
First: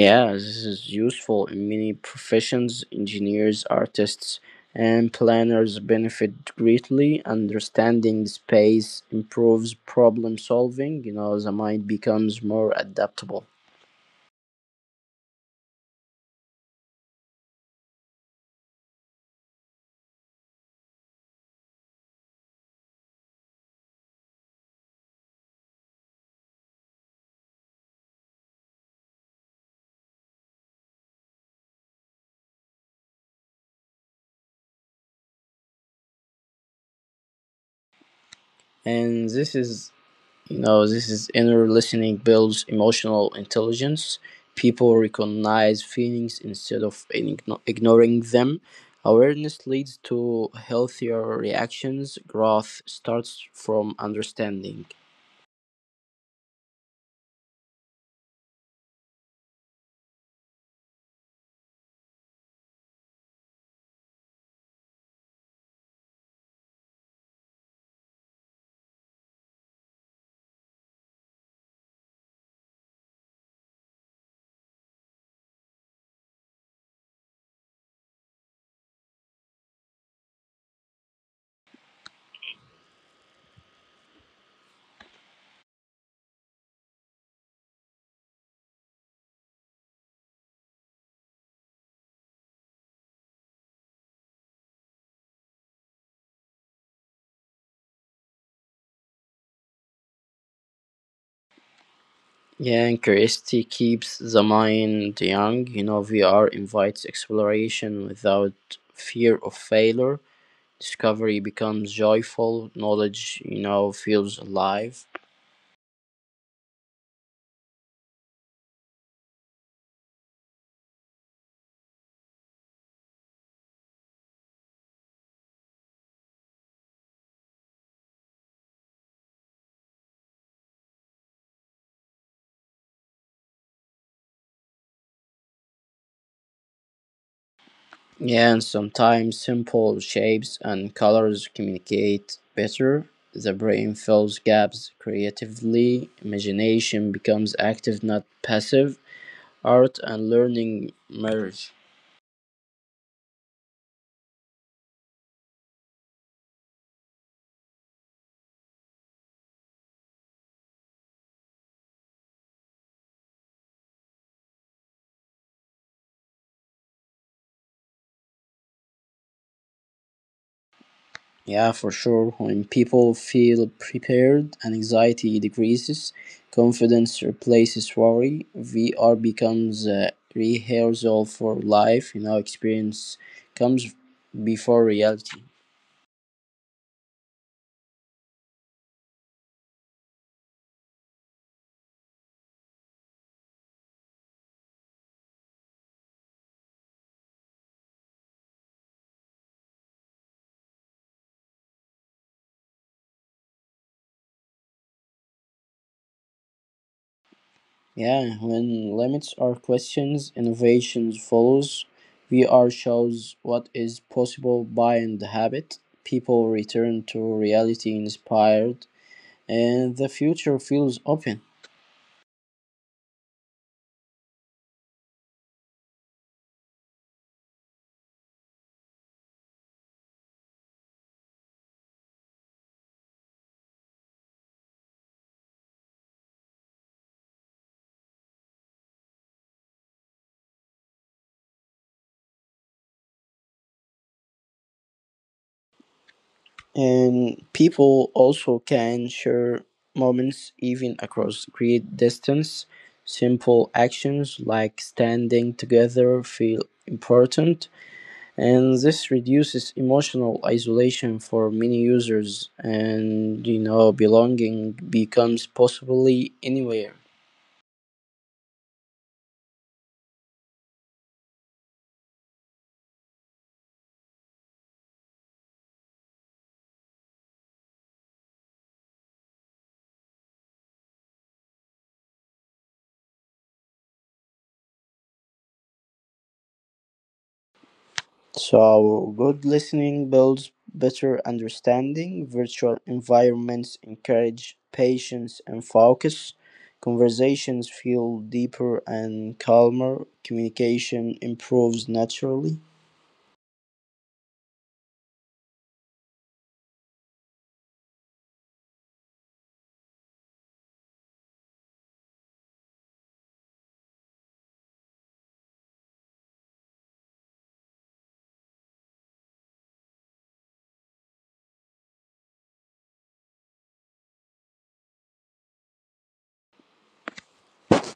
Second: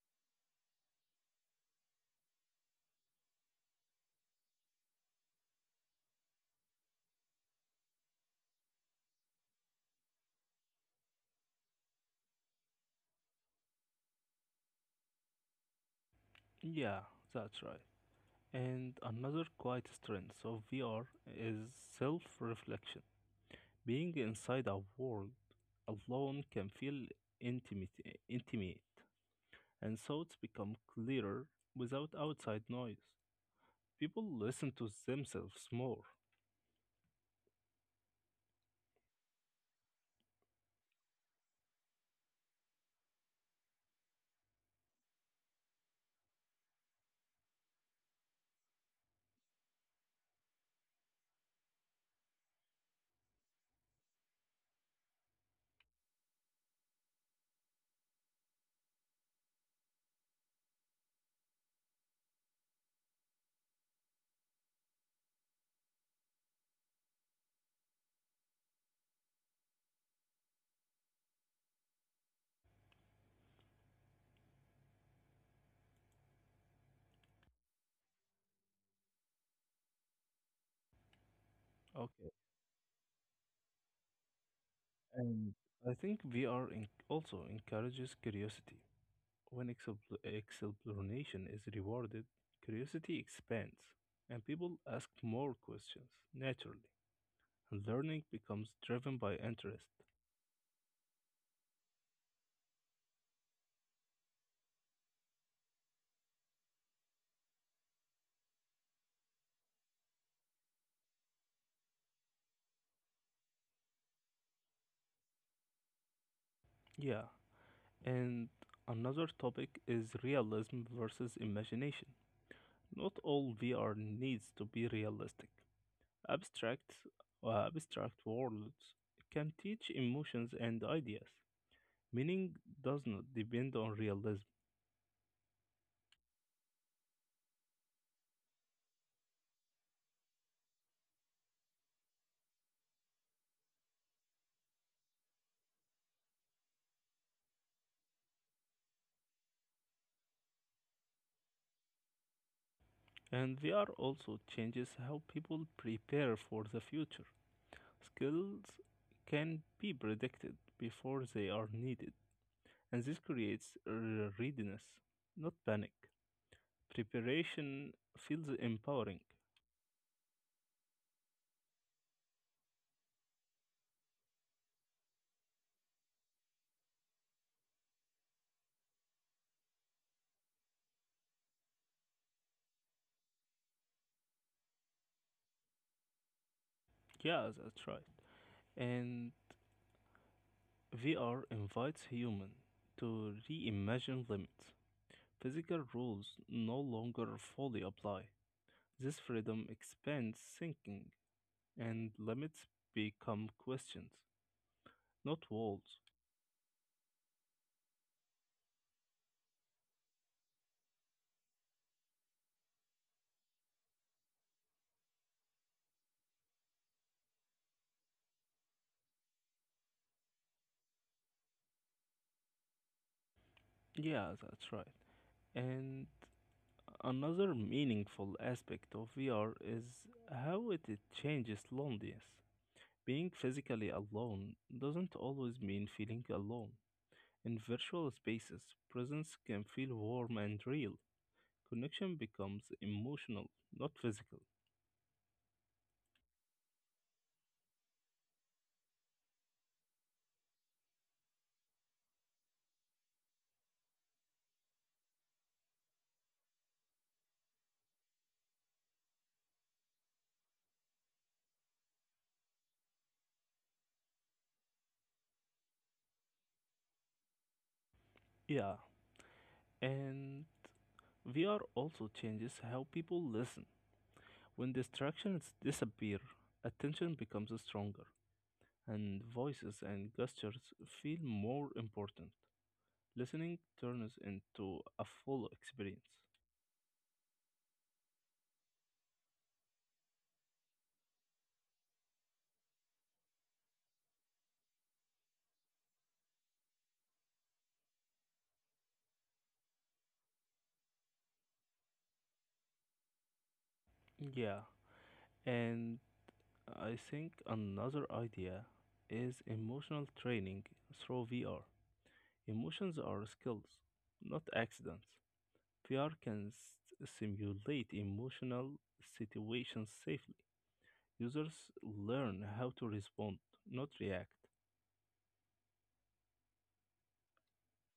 B: Yeah, this is useful in many professions. Engineers, artists, and planners benefit greatly. Understanding space improves problem solving. You know, the mind becomes more adaptable.
A: Yeah, that's right. And another quiet strength of VR is self reflection. Being inside a world alone can feel intimate, intimate, and thoughts become clearer without outside noise. People listen to themselves more.
B: And this is No, this is inner listening builds emotional intelligence. People recognize feelings instead of ignoring them. Awareness leads to healthier reactions. Growth starts from understanding.
A: Okay, and I think VR also encourages curiosity. When exploration is rewarded, curiosity expands, and people ask more questions naturally, and learning becomes driven by interest.
B: Yeah, and curiosity keeps the mind young. You know, VR invites exploration without fear of failure. Discovery becomes joyful. Knowledge, you know, feels alive.
A: Yeah. And another topic is realism versus imagination. Not all VR needs to be realistic. Abstract, abstract worlds can teach emotions and ideas. Meaning does not depend on realism.
B: Yeah, and sometimes simple shapes and colors communicate better. The brain fills gaps creatively, imagination becomes active, not passive, art and learning merge.
A: And VR also changes how people prepare for the future. Skills can be predicted before they are needed, and this creates readiness, not panic. Preparation feels empowering.
B: Yeah, for sure. When people feel prepared, anxiety decreases, confidence replaces worry, VR becomes a rehearsal for life, you know, experience comes before reality.
A: Yeah, that's right. And VR invites human to reimagine limits. Physical rules no longer fully apply. This freedom expands thinking, and limits become questions, not walls.
B: Yeah, when limits are questions, innovations follows. VR shows what is possible by and the habit. People return to reality inspired, and the future feels open.
A: Yeah, that's right. And another meaningful aspect of VR is how it changes loneliness. Being physically alone doesn't always mean feeling alone. In virtual spaces, presence can feel warm and real. Connection becomes emotional, not physical.
B: And people also can share moments even across great distance. Simple actions like standing together feel important, and this reduces emotional isolation for many users, and you know belonging becomes possibly anywhere.
A: Yeah, and VR also changes how people listen. When distractions disappear, attention becomes stronger, and voices and gestures feel more important. Listening turns into a full experience.
B: So good listening builds better understanding. Virtual environments encourage patience and focus. Conversations feel deeper and calmer. Communication improves naturally.
A: Yeah, and I think another idea is emotional training through VR. Emotions are skills, not accidents. VR can simulate emotional situations safely. Users learn how to respond, not react.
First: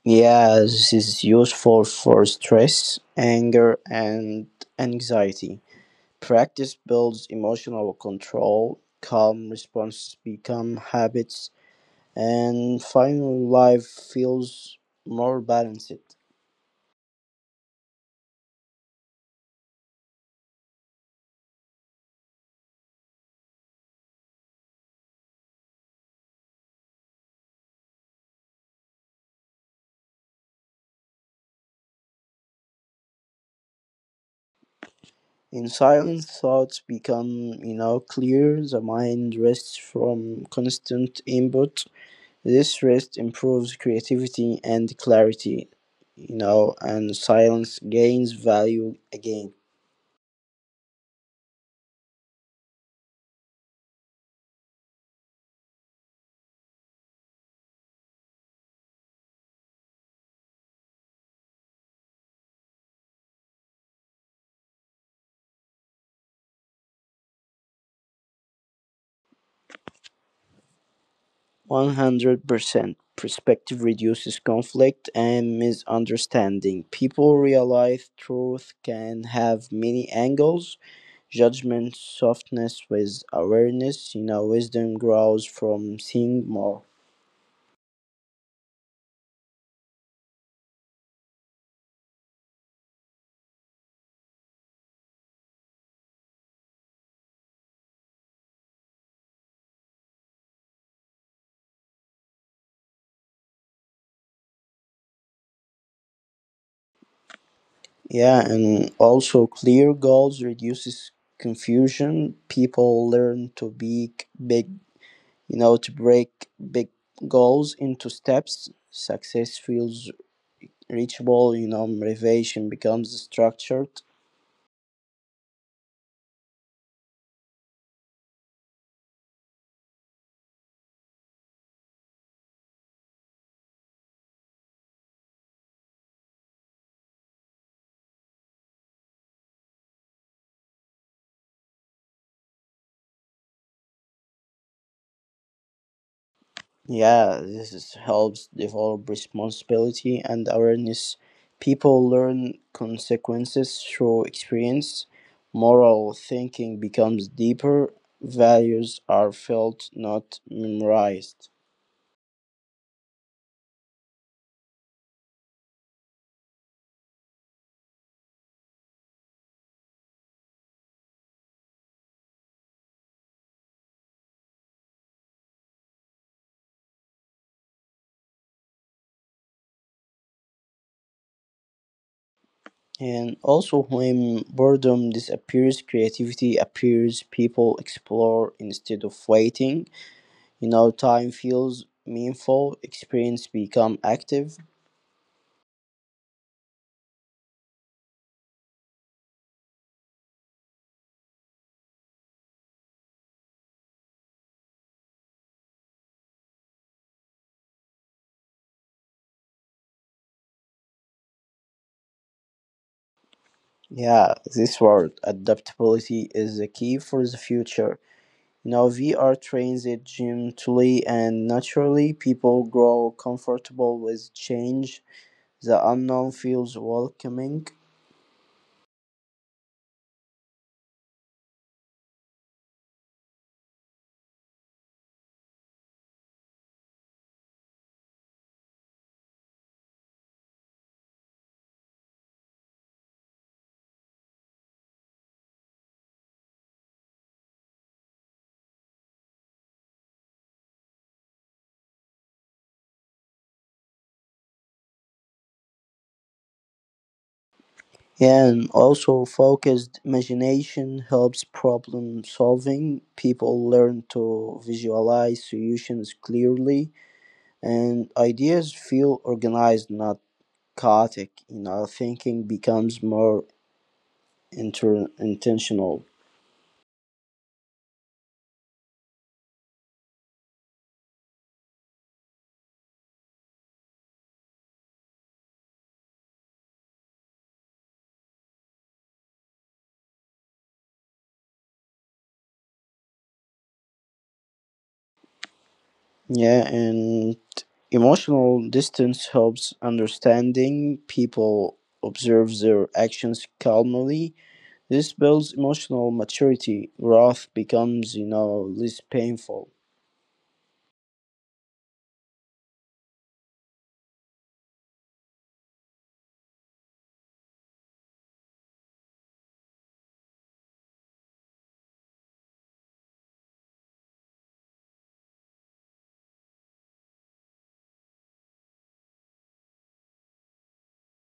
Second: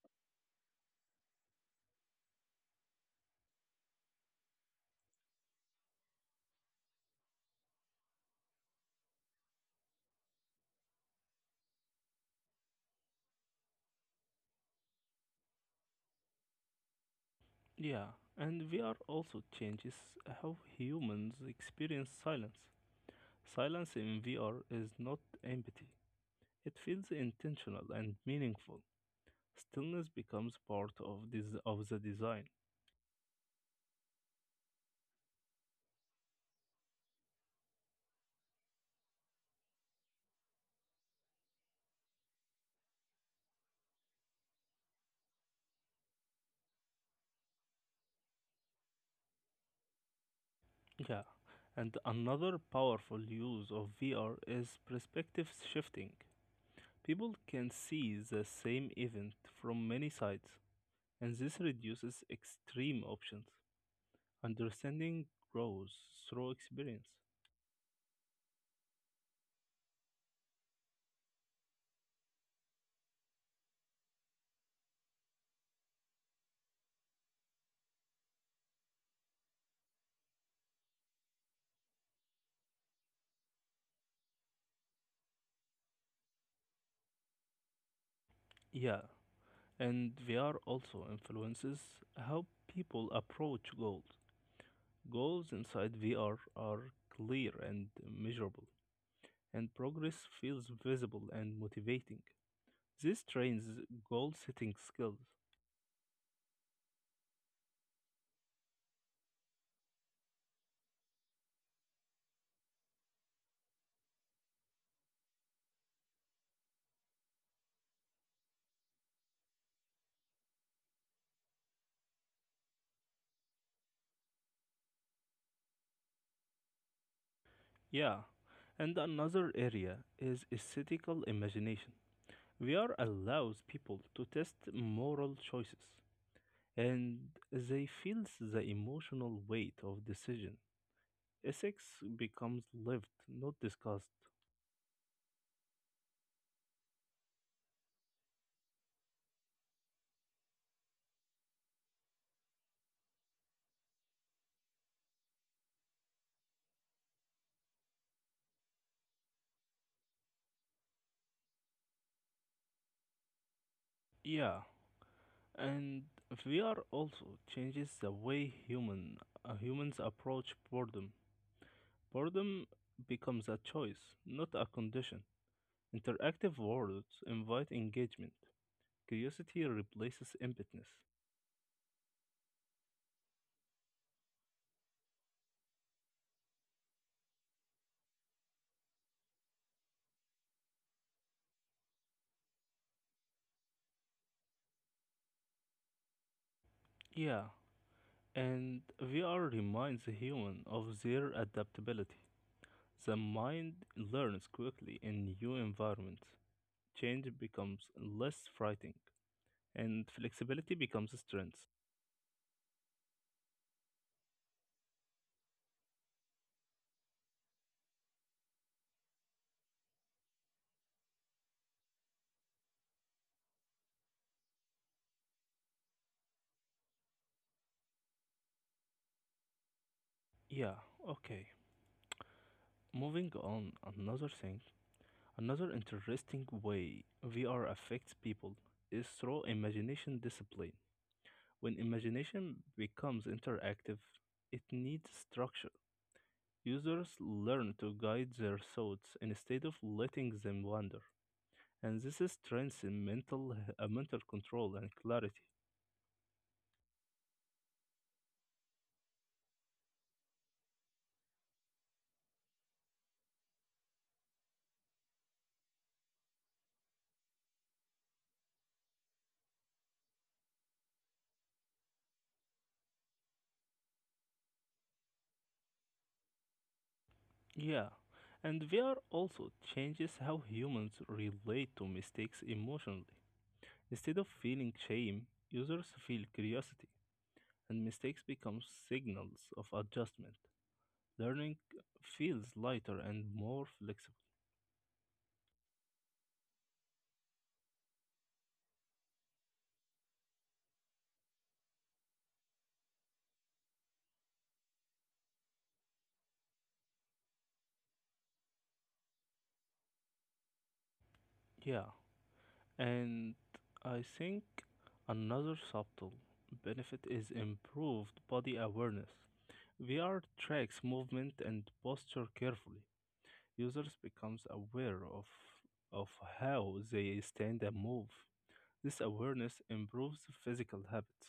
B: Yeah, this is useful for stress, anger and anxiety. Practice builds emotional control, calm responses become habits, and finally life feels more balanced.
A: Yeah, and VR also changes how humans experience silence. Silence in VR is not empty, it feels intentional and meaningful. Stillness becomes part of this of the design.
B: In silence, thoughts become, you know, clear. The mind rests from constant input. This rest improves creativity and clarity, you know, and silence gains value again.
A: Yeah, and another powerful use of VR is perspective shifting. People can see the same event from many sides, and this reduces extreme options. Understanding grows through experience.
B: 100%. Perspective reduces conflict and misunderstanding. People realize truth can have many angles. Judgment softness with awareness. You know, wisdom grows from seeing more.
A: Yeah, and VR also influences how people approach goals. Goals inside VR are clear and measurable, and progress feels visible and motivating. This trains goal setting skills.
B: Yeah, and also clear goals reduces confusion. People learn to be big, you know, to break big goals into steps. Success feels reachable, you know, motivation becomes structured.
A: Yeah, and another area is aesthetical imagination. VR allows people to test moral choices and they feel the emotional weight of decision. Ethics becomes lived, not discussed.
B: Yeah, helps develop responsibility and awareness. People learn consequences through experience. Moral thinking becomes deeper. Values are felt, not memorized.
A: Yeah, and VR also changes the way humans approach boredom. Boredom becomes a choice, not a condition. Interactive worlds invite engagement. Curiosity replaces emptiness.
B: And also when boredom disappears, creativity appears. People explore instead of waiting. You know, time feels meaningful, experience become active.
A: Yeah, and VR reminds the human of their adaptability. The mind learns quickly in new environments. Change becomes less frightening, and flexibility becomes strength.
B: Yeah, this word adaptability is the key for the future. Now VR trains it gently and naturally. People grow comfortable with change. The unknown feels welcoming.
A: Yeah, okay. Moving on, another thing Another interesting way VR affects people is through imagination discipline. When imagination becomes interactive, it needs structure. Users learn to guide their thoughts instead of letting them wander, and this strengthens mental control and clarity.
B: And also focused imagination helps problem solving. People learn to visualize solutions clearly, and ideas feel organized, not chaotic. You know, thinking becomes more intentional.
A: Yeah, and VR also changes how humans relate to mistakes emotionally. Instead of feeling shame, users feel curiosity, and mistakes become signals of adjustment. Learning feels lighter and more flexible.
B: Yeah, and emotional distance helps understanding. People observe their actions calmly. This builds emotional maturity. Wrath becomes, you know, less painful.
A: Yeah, and I think another subtle benefit is improved body awareness. VR tracks movement and posture carefully. Users becomes aware of of how they stand and move. This awareness improves physical habits.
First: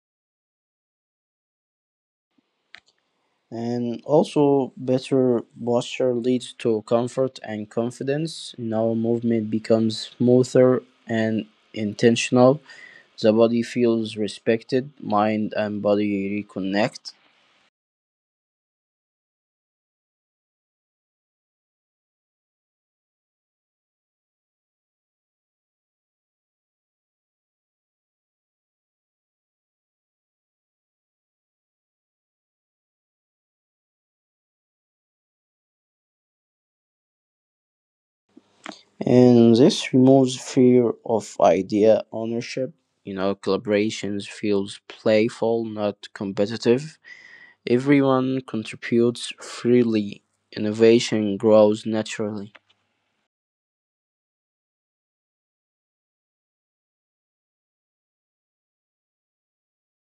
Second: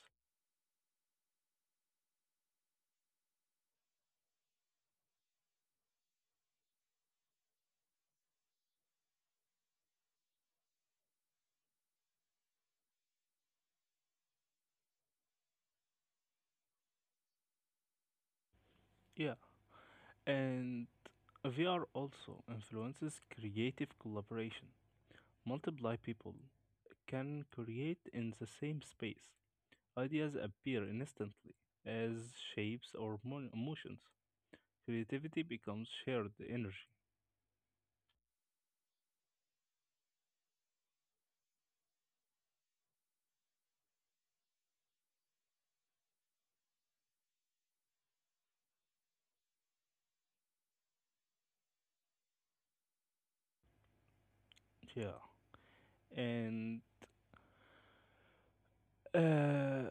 B: And also, better posture leads to comfort and confidence. You know, movement becomes smoother and intentional. The body feels respected, mind and body reconnect.
A: Yeah, and VR also influences creative collaboration. Multiple people can create in the same space. Ideas appear instantly as shapes or motions. Creativity becomes shared energy.
B: And this removes fear of idea ownership. You know, collaborations feels playful, not competitive. Everyone contributes freely. Innovation grows naturally.
A: Yeah. And uh,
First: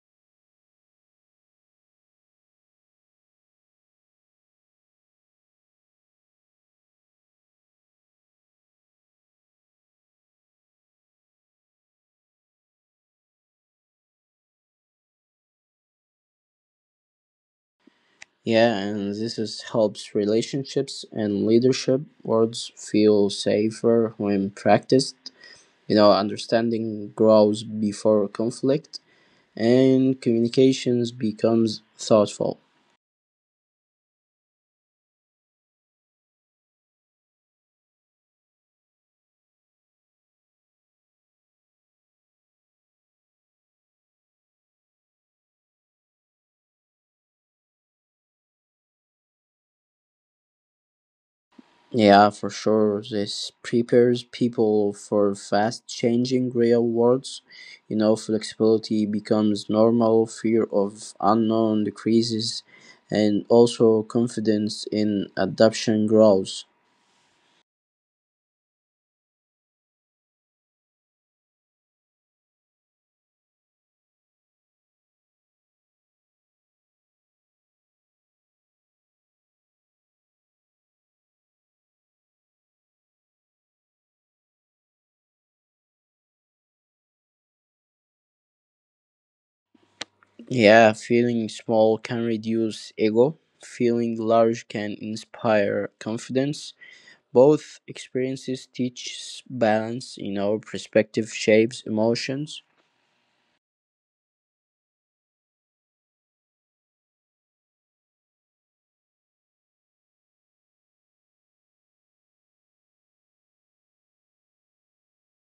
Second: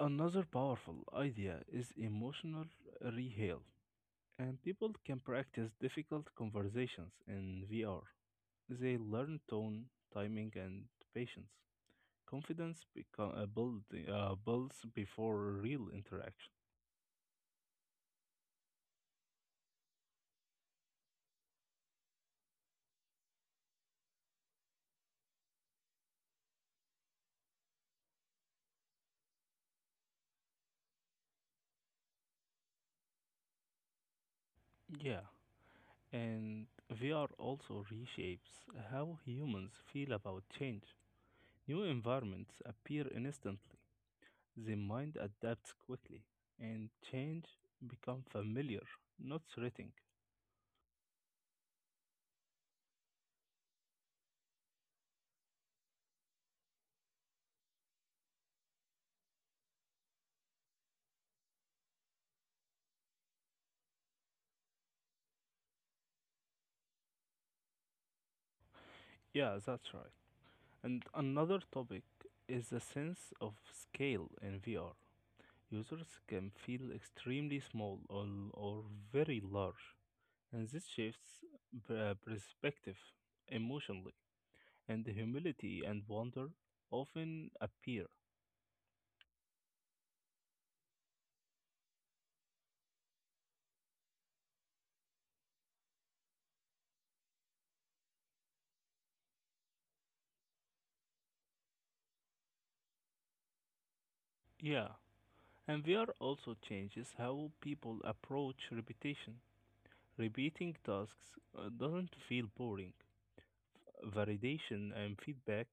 A: another powerful idea is emotional reheal. And people can practice difficult conversations in VR. They learn tone, timing, and patience. Confidence builds before real interaction.
B: Yeah, and this is helps relationships and leadership. Words feel safer when practiced. You know, understanding grows before conflict, and communications becomes thoughtful.
A: Yeah, and VR also reshapes how humans feel about change. New environments appear instantly, the mind adapts quickly, and change become familiar, not threatening.
B: Yeah, for sure. This prepares people for fast changing real worlds. You know, flexibility becomes normal, fear of unknown decreases, and also confidence in adaptation grows.
A: Yeah, that's right. And another topic is the sense of scale in VR. Users can feel extremely small or very large. And this shifts perspective emotionally, and the humility and wonder often appear.
B: Yeah, feeling small can reduce ego, feeling large can inspire confidence. Both experiences teach balance, you know, perspective shapes emotions.
A: Yeah, and VR also changes how people approach repetition. Repeating tasks doesn't feel boring. Validation and feedback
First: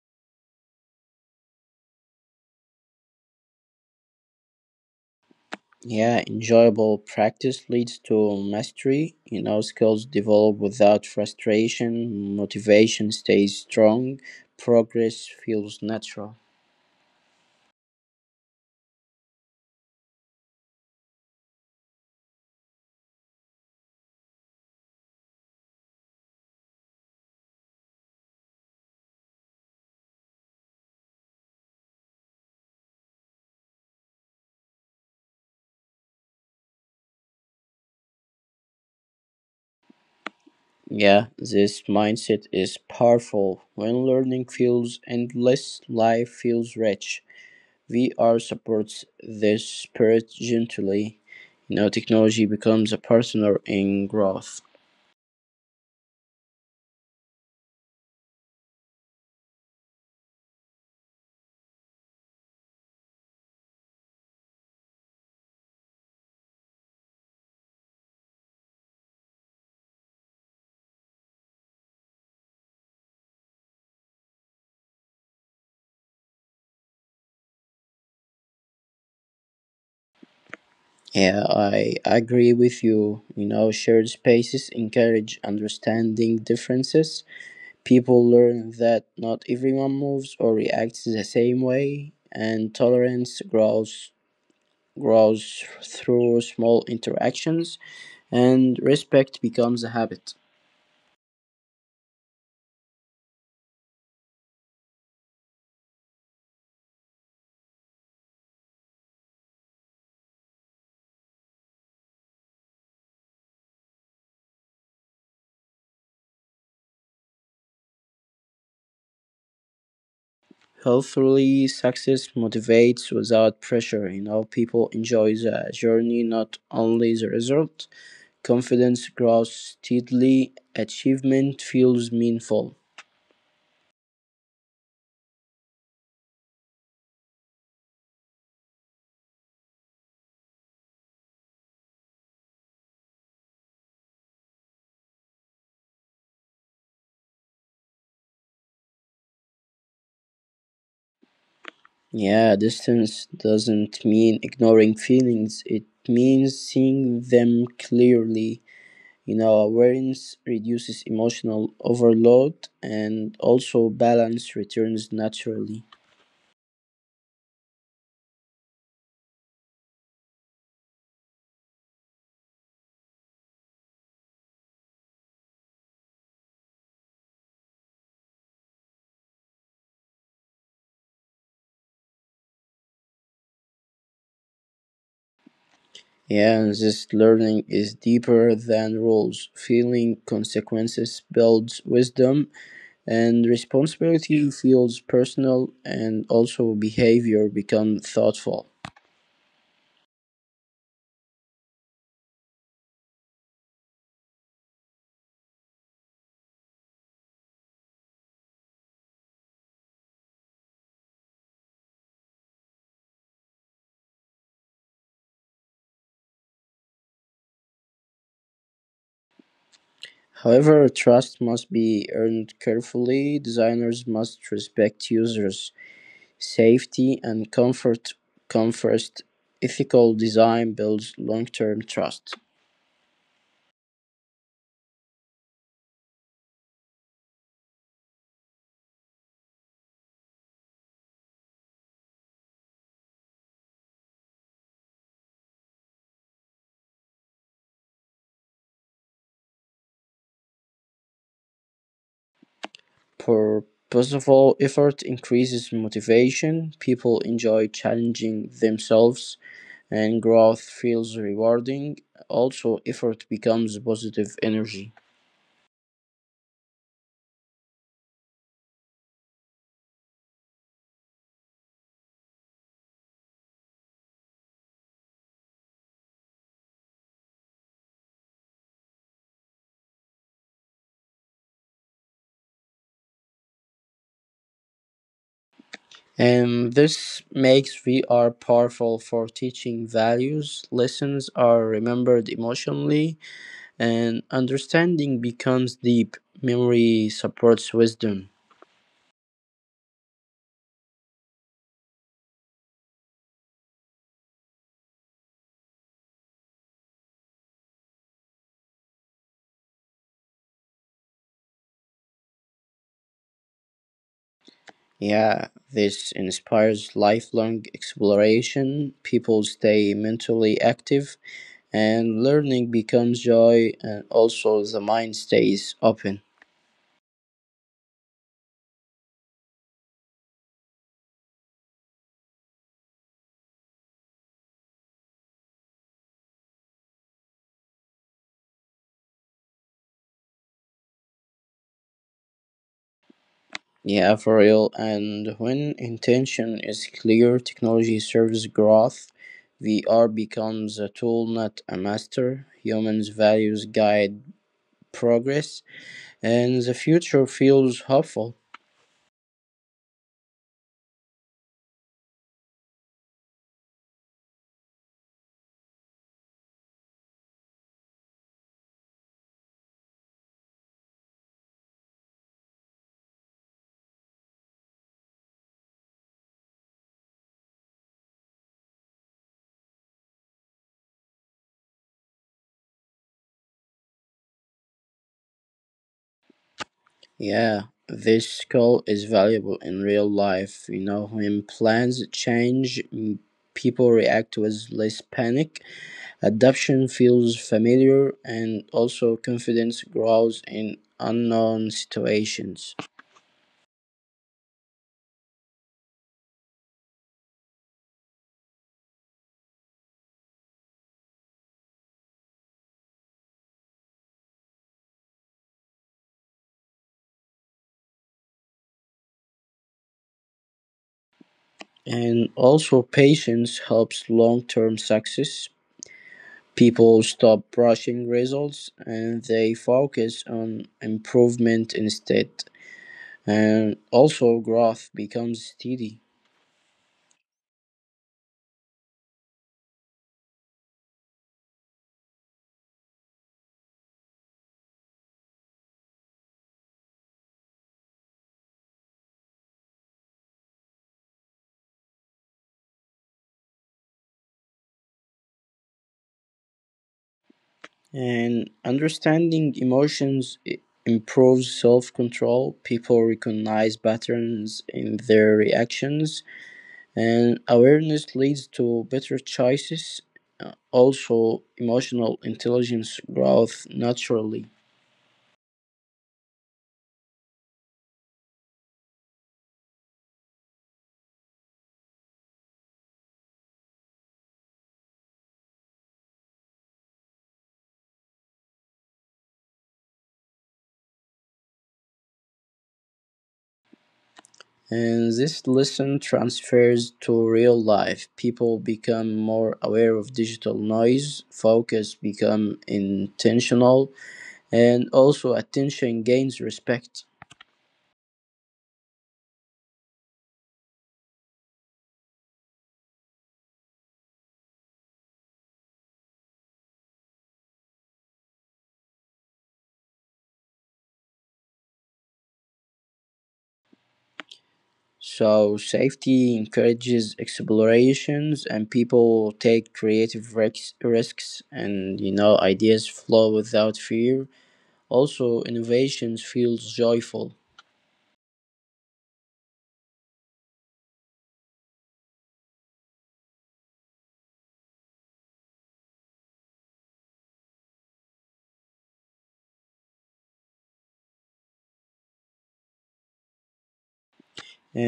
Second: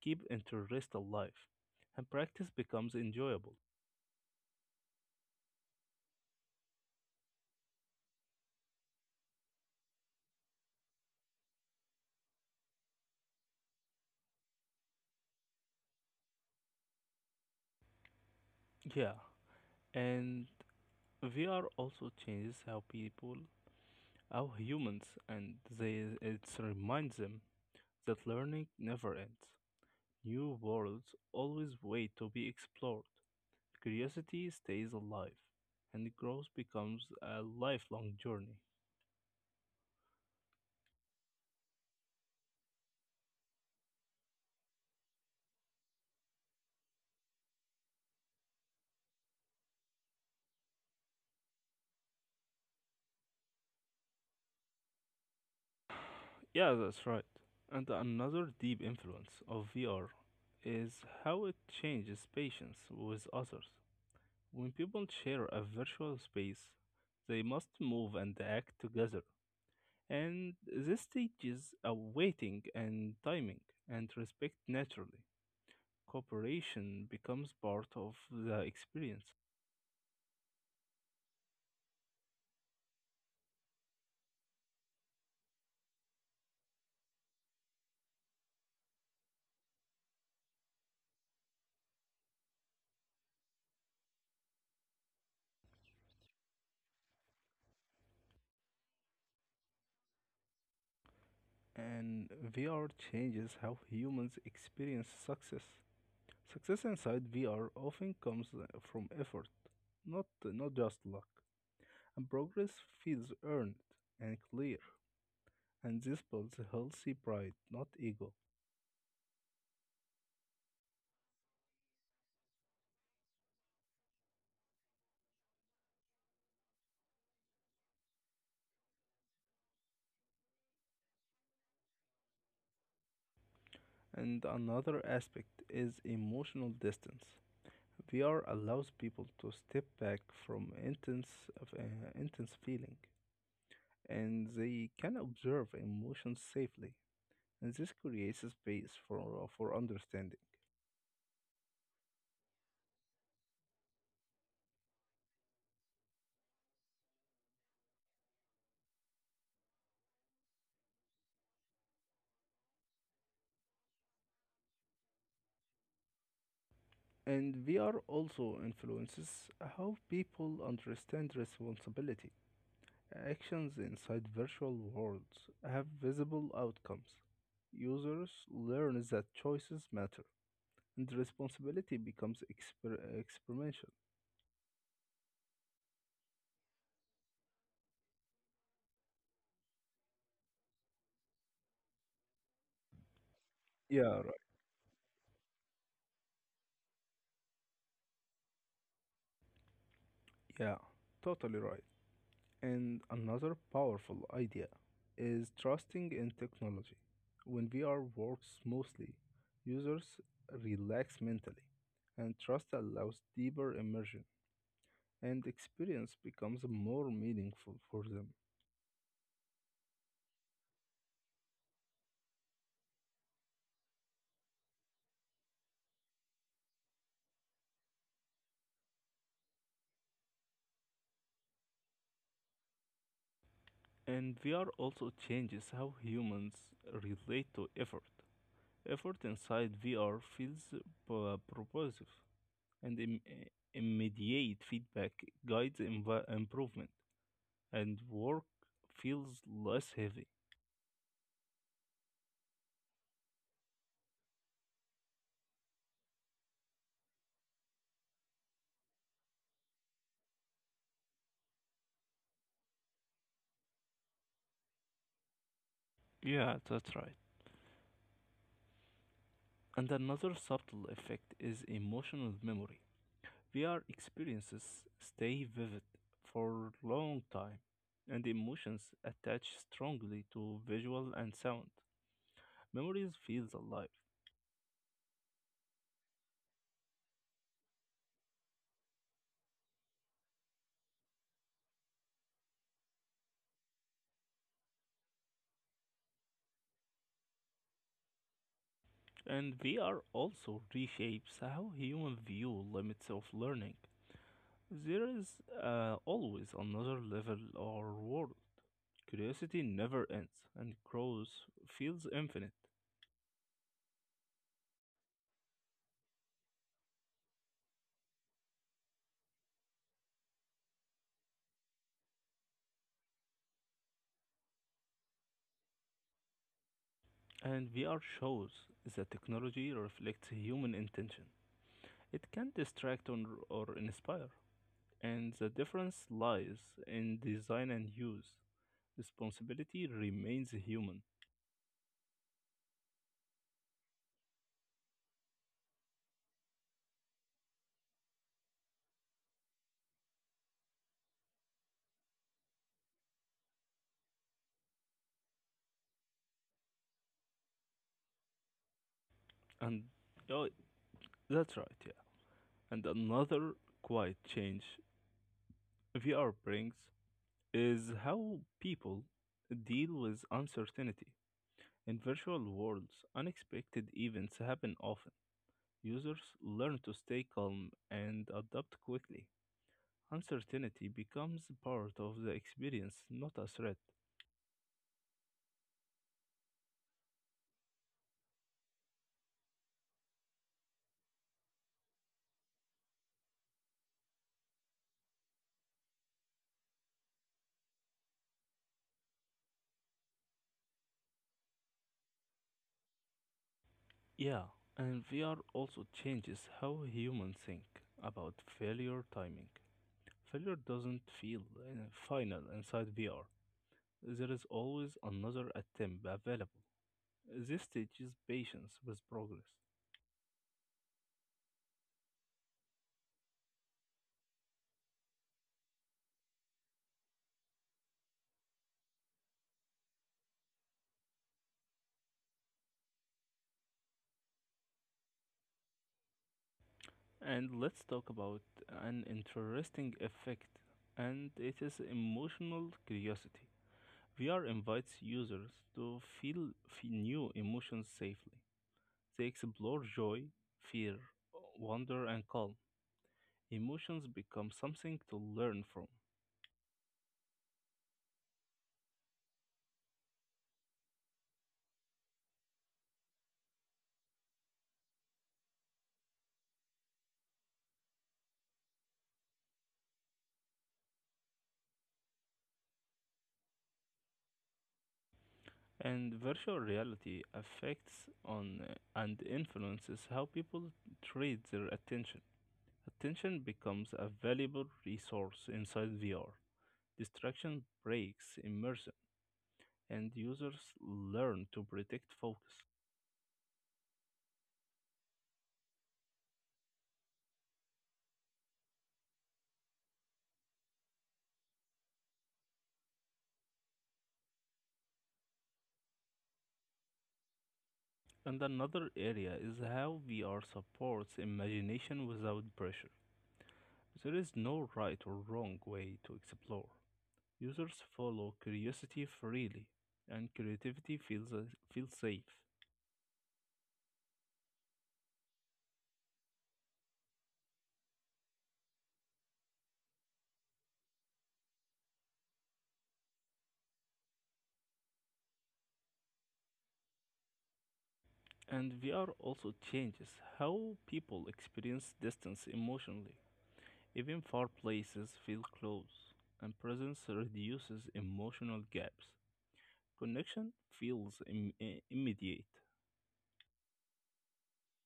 A: keep interest alive, and practice becomes enjoyable.
B: Yeah, enjoyable practice leads to mastery. You know, skills develop without frustration, motivation stays strong, progress feels natural.
A: Yeah, and VR also changes how people, how humans, and they it reminds them that learning never ends. New worlds always wait to be explored. Curiosity stays alive, and growth becomes a lifelong journey.
B: Yeah, this mindset is powerful. When learning feels endless, life feels rich. VR supports this spirit gently. You know, technology becomes a partner in growth.
A: Yeah, that's right. And another deep influence of VR is how it changes patience with others. When people share a virtual space, they must move and act together. And this teaches a waiting and timing and respect naturally. Cooperation becomes part of the experience.
B: Yeah, I agree with you. You know, shared spaces encourage understanding differences. People learn that not everyone moves or reacts the same way, and tolerance grows through small interactions, and respect becomes a habit.
A: And VR changes how humans experience success. Success inside VR often comes from effort, not just luck. And progress feels earned and clear. And this builds a healthy pride, not ego.
B: Healthily, success motivates without pressure. You know, people enjoy the journey, not only the result. Confidence grows steadily, achievement feels meaningful.
A: And another aspect is emotional distance. VR allows people to step back from uh, intense feeling and they can observe emotions safely. And this creates a space for understanding.
B: Yeah, distance doesn't mean ignoring feelings, it means seeing them clearly. You know, awareness reduces emotional overload, and also balance returns naturally.
A: And VR also influences how people understand responsibility. Actions inside virtual worlds have visible outcomes. Users learn that choices matter, and responsibility becomes experimental.
B: Yeah, and this learning is deeper than rules. Feeling consequences builds wisdom, and
A: Yeah, right.
B: responsibility feels personal, and also behavior become thoughtful.
A: Yeah, totally right. And another powerful idea is trusting in technology. When VR works smoothly, users relax mentally, and trust allows deeper immersion, and experience becomes more meaningful for them.
B: However, trust must be earned carefully. Designers must respect users' safety and comfort. Comfort ethical design builds long-term trust.
A: And VR also changes how humans relate to effort. Effort inside VR feels propositive, and immediate feedback guides improvement. And work feels less heavy.
B: Purposeful effort increases motivation. People enjoy challenging themselves, and growth feels rewarding. Also, effort becomes positive energy.
A: Yeah, that's right. And another subtle effect is emotional memory. VR experiences stay vivid for a long time, and emotions attach strongly to visual and sound. Memories feels alive.
B: And this makes VR powerful for teaching values. Lessons are remembered emotionally, and understanding becomes deep. Memory supports wisdom.
A: And VR also reshapes how human view limits of learning. There is always another level or world. Curiosity never ends, and growth feels infinite.
B: Yeah, this inspires lifelong exploration. People stay mentally active, and learning becomes joy, and also the mind stays open.
A: And VR shows that technology reflects human intention. It can distract or inspire, and the difference lies in design and use. Responsibility remains human.
B: Yeah, for real. And when intention is clear, technology serves growth. VR becomes a tool, not a master. Humans' values guide progress, and the future feels hopeful.
A: And oh, that's right, yeah. And another quiet change VR brings is how people deal with uncertainty. In virtual worlds, unexpected events happen often. Users learn to stay calm and adapt quickly. Uncertainty becomes part of the experience, not a threat.
B: Yeah, this skill is valuable in real life. You know, when plans change, people react with less panic. Adoption feels familiar, and also confidence grows in unknown situations.
A: Yeah, and VR also changes how humans think about failure timing. Failure doesn't feel final inside VR. There is always another attempt available. This teaches patience with progress.
B: And also, patience helps long term success. People stop rushing results, and they focus on improvement instead. And also, growth becomes steady.
A: And let's talk about an interesting effect, and it is emotional curiosity. VR invites users to feel new emotions safely. They explore joy, fear, wonder, and calm. Emotions become something to learn from.
B: And understanding emotions improves self control. People recognize patterns in their reactions, and awareness leads to better choices. Also, emotional intelligence growth naturally.
A: And virtual reality affects on and influences how people trade their attention. Attention becomes a valuable resource inside VR. Distraction breaks immersion, and users learn to protect focus.
B: And this lesson transfers to real life. People become more aware of digital noise, focus become intentional, and also attention gains respect.
A: And another area is how VR supports imagination without pressure. There is no right or wrong way to explore. Users follow curiosity freely, and creativity feels safe.
B: So safety encourages explorations, and people take creative risks, and you know ideas flow without fear. Also innovations feels joyful.
A: And VR also changes how people experience distance emotionally. Even far places feel close, and presence reduces emotional gaps. Connection feels immediate.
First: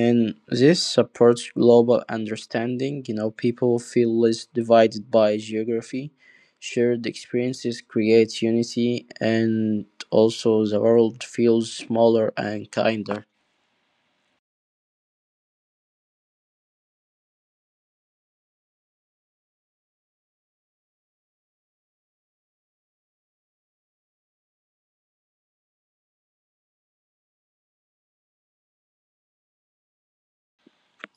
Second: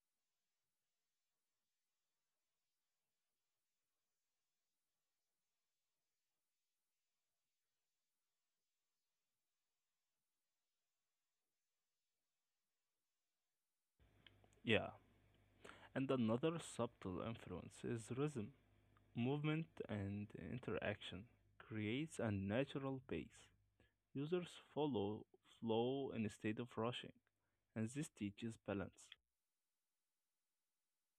B: And this supports global understanding. You know, people feel less divided by geography. Shared experiences create unity, and also the world feels smaller and kinder.
A: Yeah. And another subtle influence is rhythm. Movement and interaction creates a natural pace. Users follow flow instead of rushing, and this teaches balance.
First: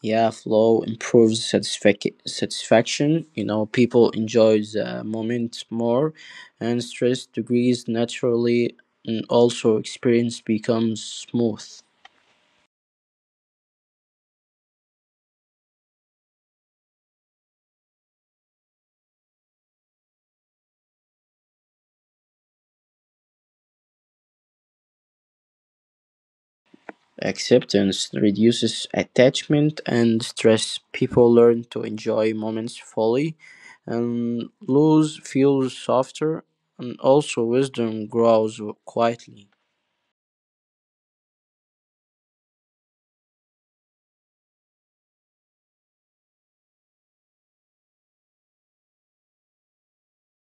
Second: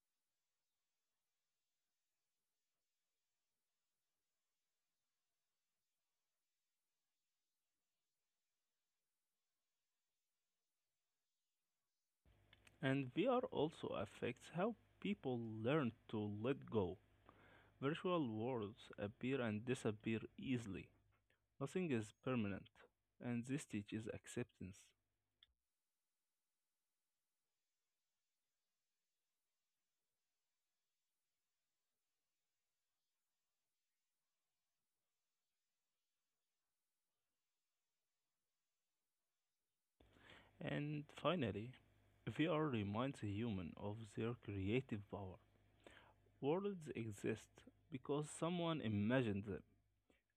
B: Yeah, flow improves satisfaction. You know, people enjoy the moment more, and stress decreases naturally, and also experience becomes smooth.
A: And VR also affects how people learn to let go. Virtual worlds appear and disappear easily. Nothing is permanent, and this teaches acceptance.
B: Acceptance reduces attachment and stress. People learn to enjoy moments fully, and lose feels softer, and also wisdom grows quietly.
A: And finally, VR reminds humans of their creative power. Worlds exist because someone imagined them.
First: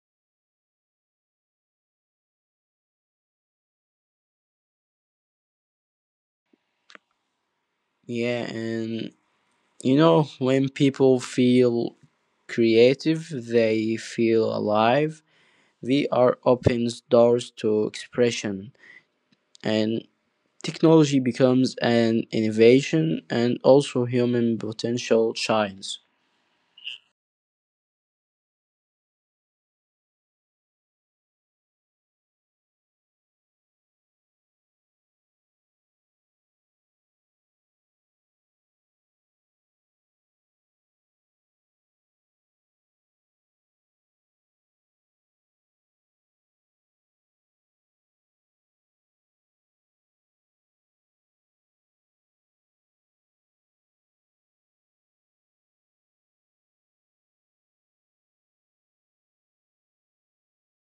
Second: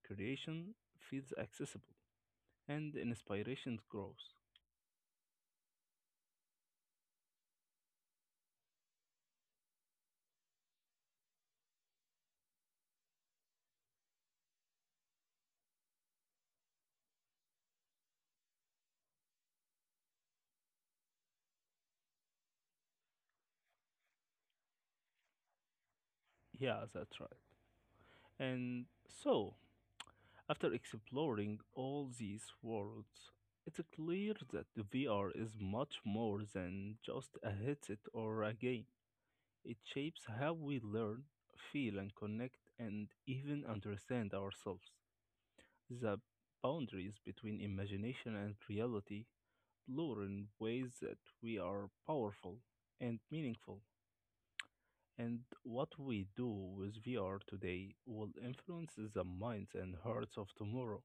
A: Creation feels accessible and inspiration grows.
B: Yeah, and you know, when people feel creative, they feel alive. VR opens doors to expression, and technology becomes an innovation, and also human potential shines.
A: Yeah, that's right. And so, after exploring all these worlds, it's clear that VR is much more than just a headset or a game. It shapes how we learn, feel, and connect, and even understand ourselves. The boundaries between imagination and reality blur in ways that we are powerful and meaningful, and what we do with VR today will influence the minds and hearts of tomorrow.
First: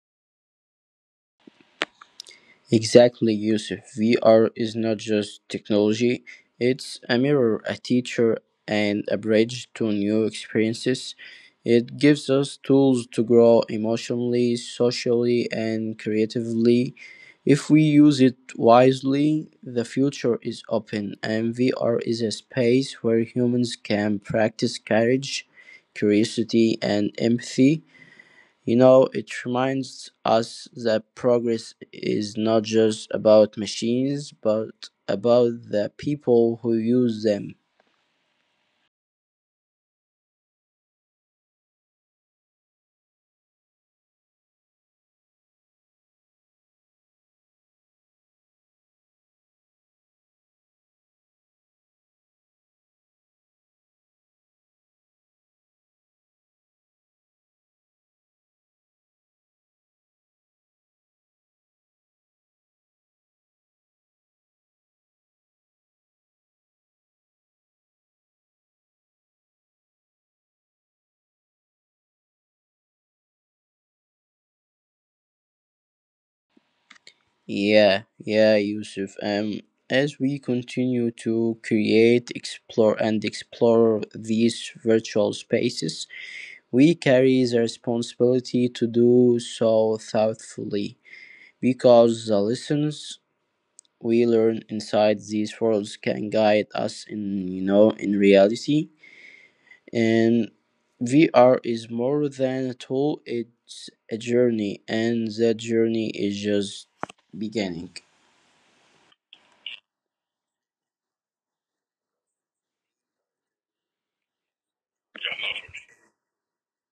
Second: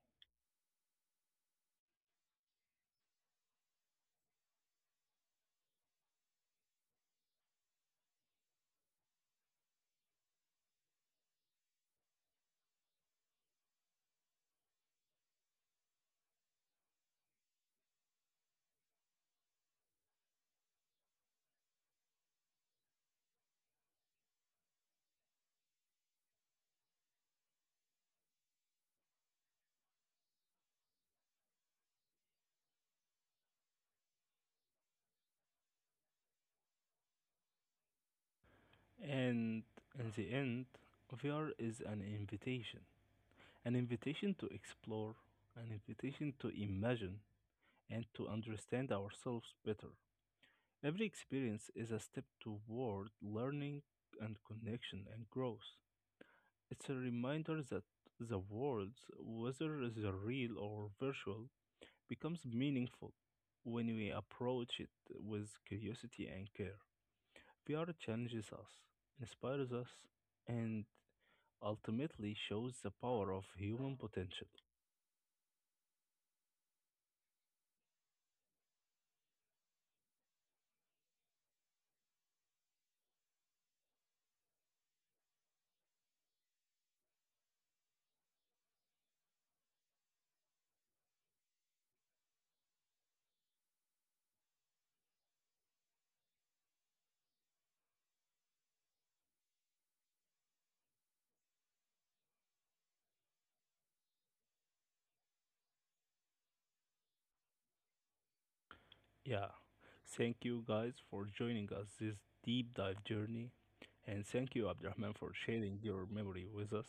B: Exactly, Yusuf. VR is not just technology, it's a mirror, a teacher, and a bridge to new experiences. It gives us tools to grow emotionally, socially, and creatively. If we use it wisely, the future is open, and VR is a space where humans can practice courage, curiosity, and empathy. You know, it reminds us that progress is not just about machines, but about the people who use them.
A: And in the end, VR is an invitation to explore, an invitation to imagine, and to understand ourselves better. Every experience is a step toward learning and connection and growth. It's a reminder that the world, whether the real or virtual, becomes meaningful when we approach it with curiosity and care. VR challenges us, inspires us, and ultimately shows the power of human potential.
B: Yeah, yeah, Yusuf. As we continue to create, explore, and explore these virtual spaces, we carry the responsibility to do so thoughtfully, because the lessons we learn inside these worlds can guide us in, you know, in reality. And VR is more than a tool, it's a journey, and that journey is just beginning.
A: Yeah, thank you guys for joining us this deep dive journey, and thank you, Abdurrahman, for sharing your memory with us.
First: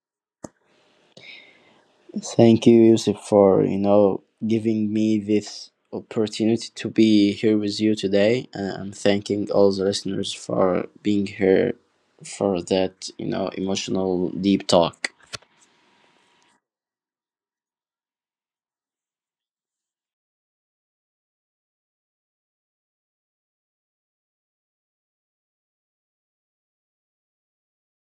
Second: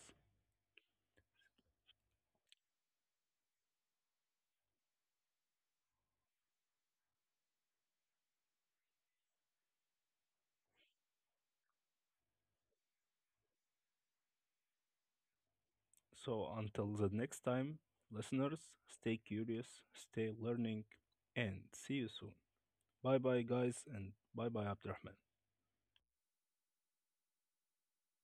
B: Thank you, Yusuf, for you know giving me this opportunity to be here with you today. And I'm thanking all the listeners for being here for that you know emotional deep talk.
A: So, until the next time, listeners, stay curious, stay learning, and see you soon. Bye bye, guys, and bye bye, Abdurrahman.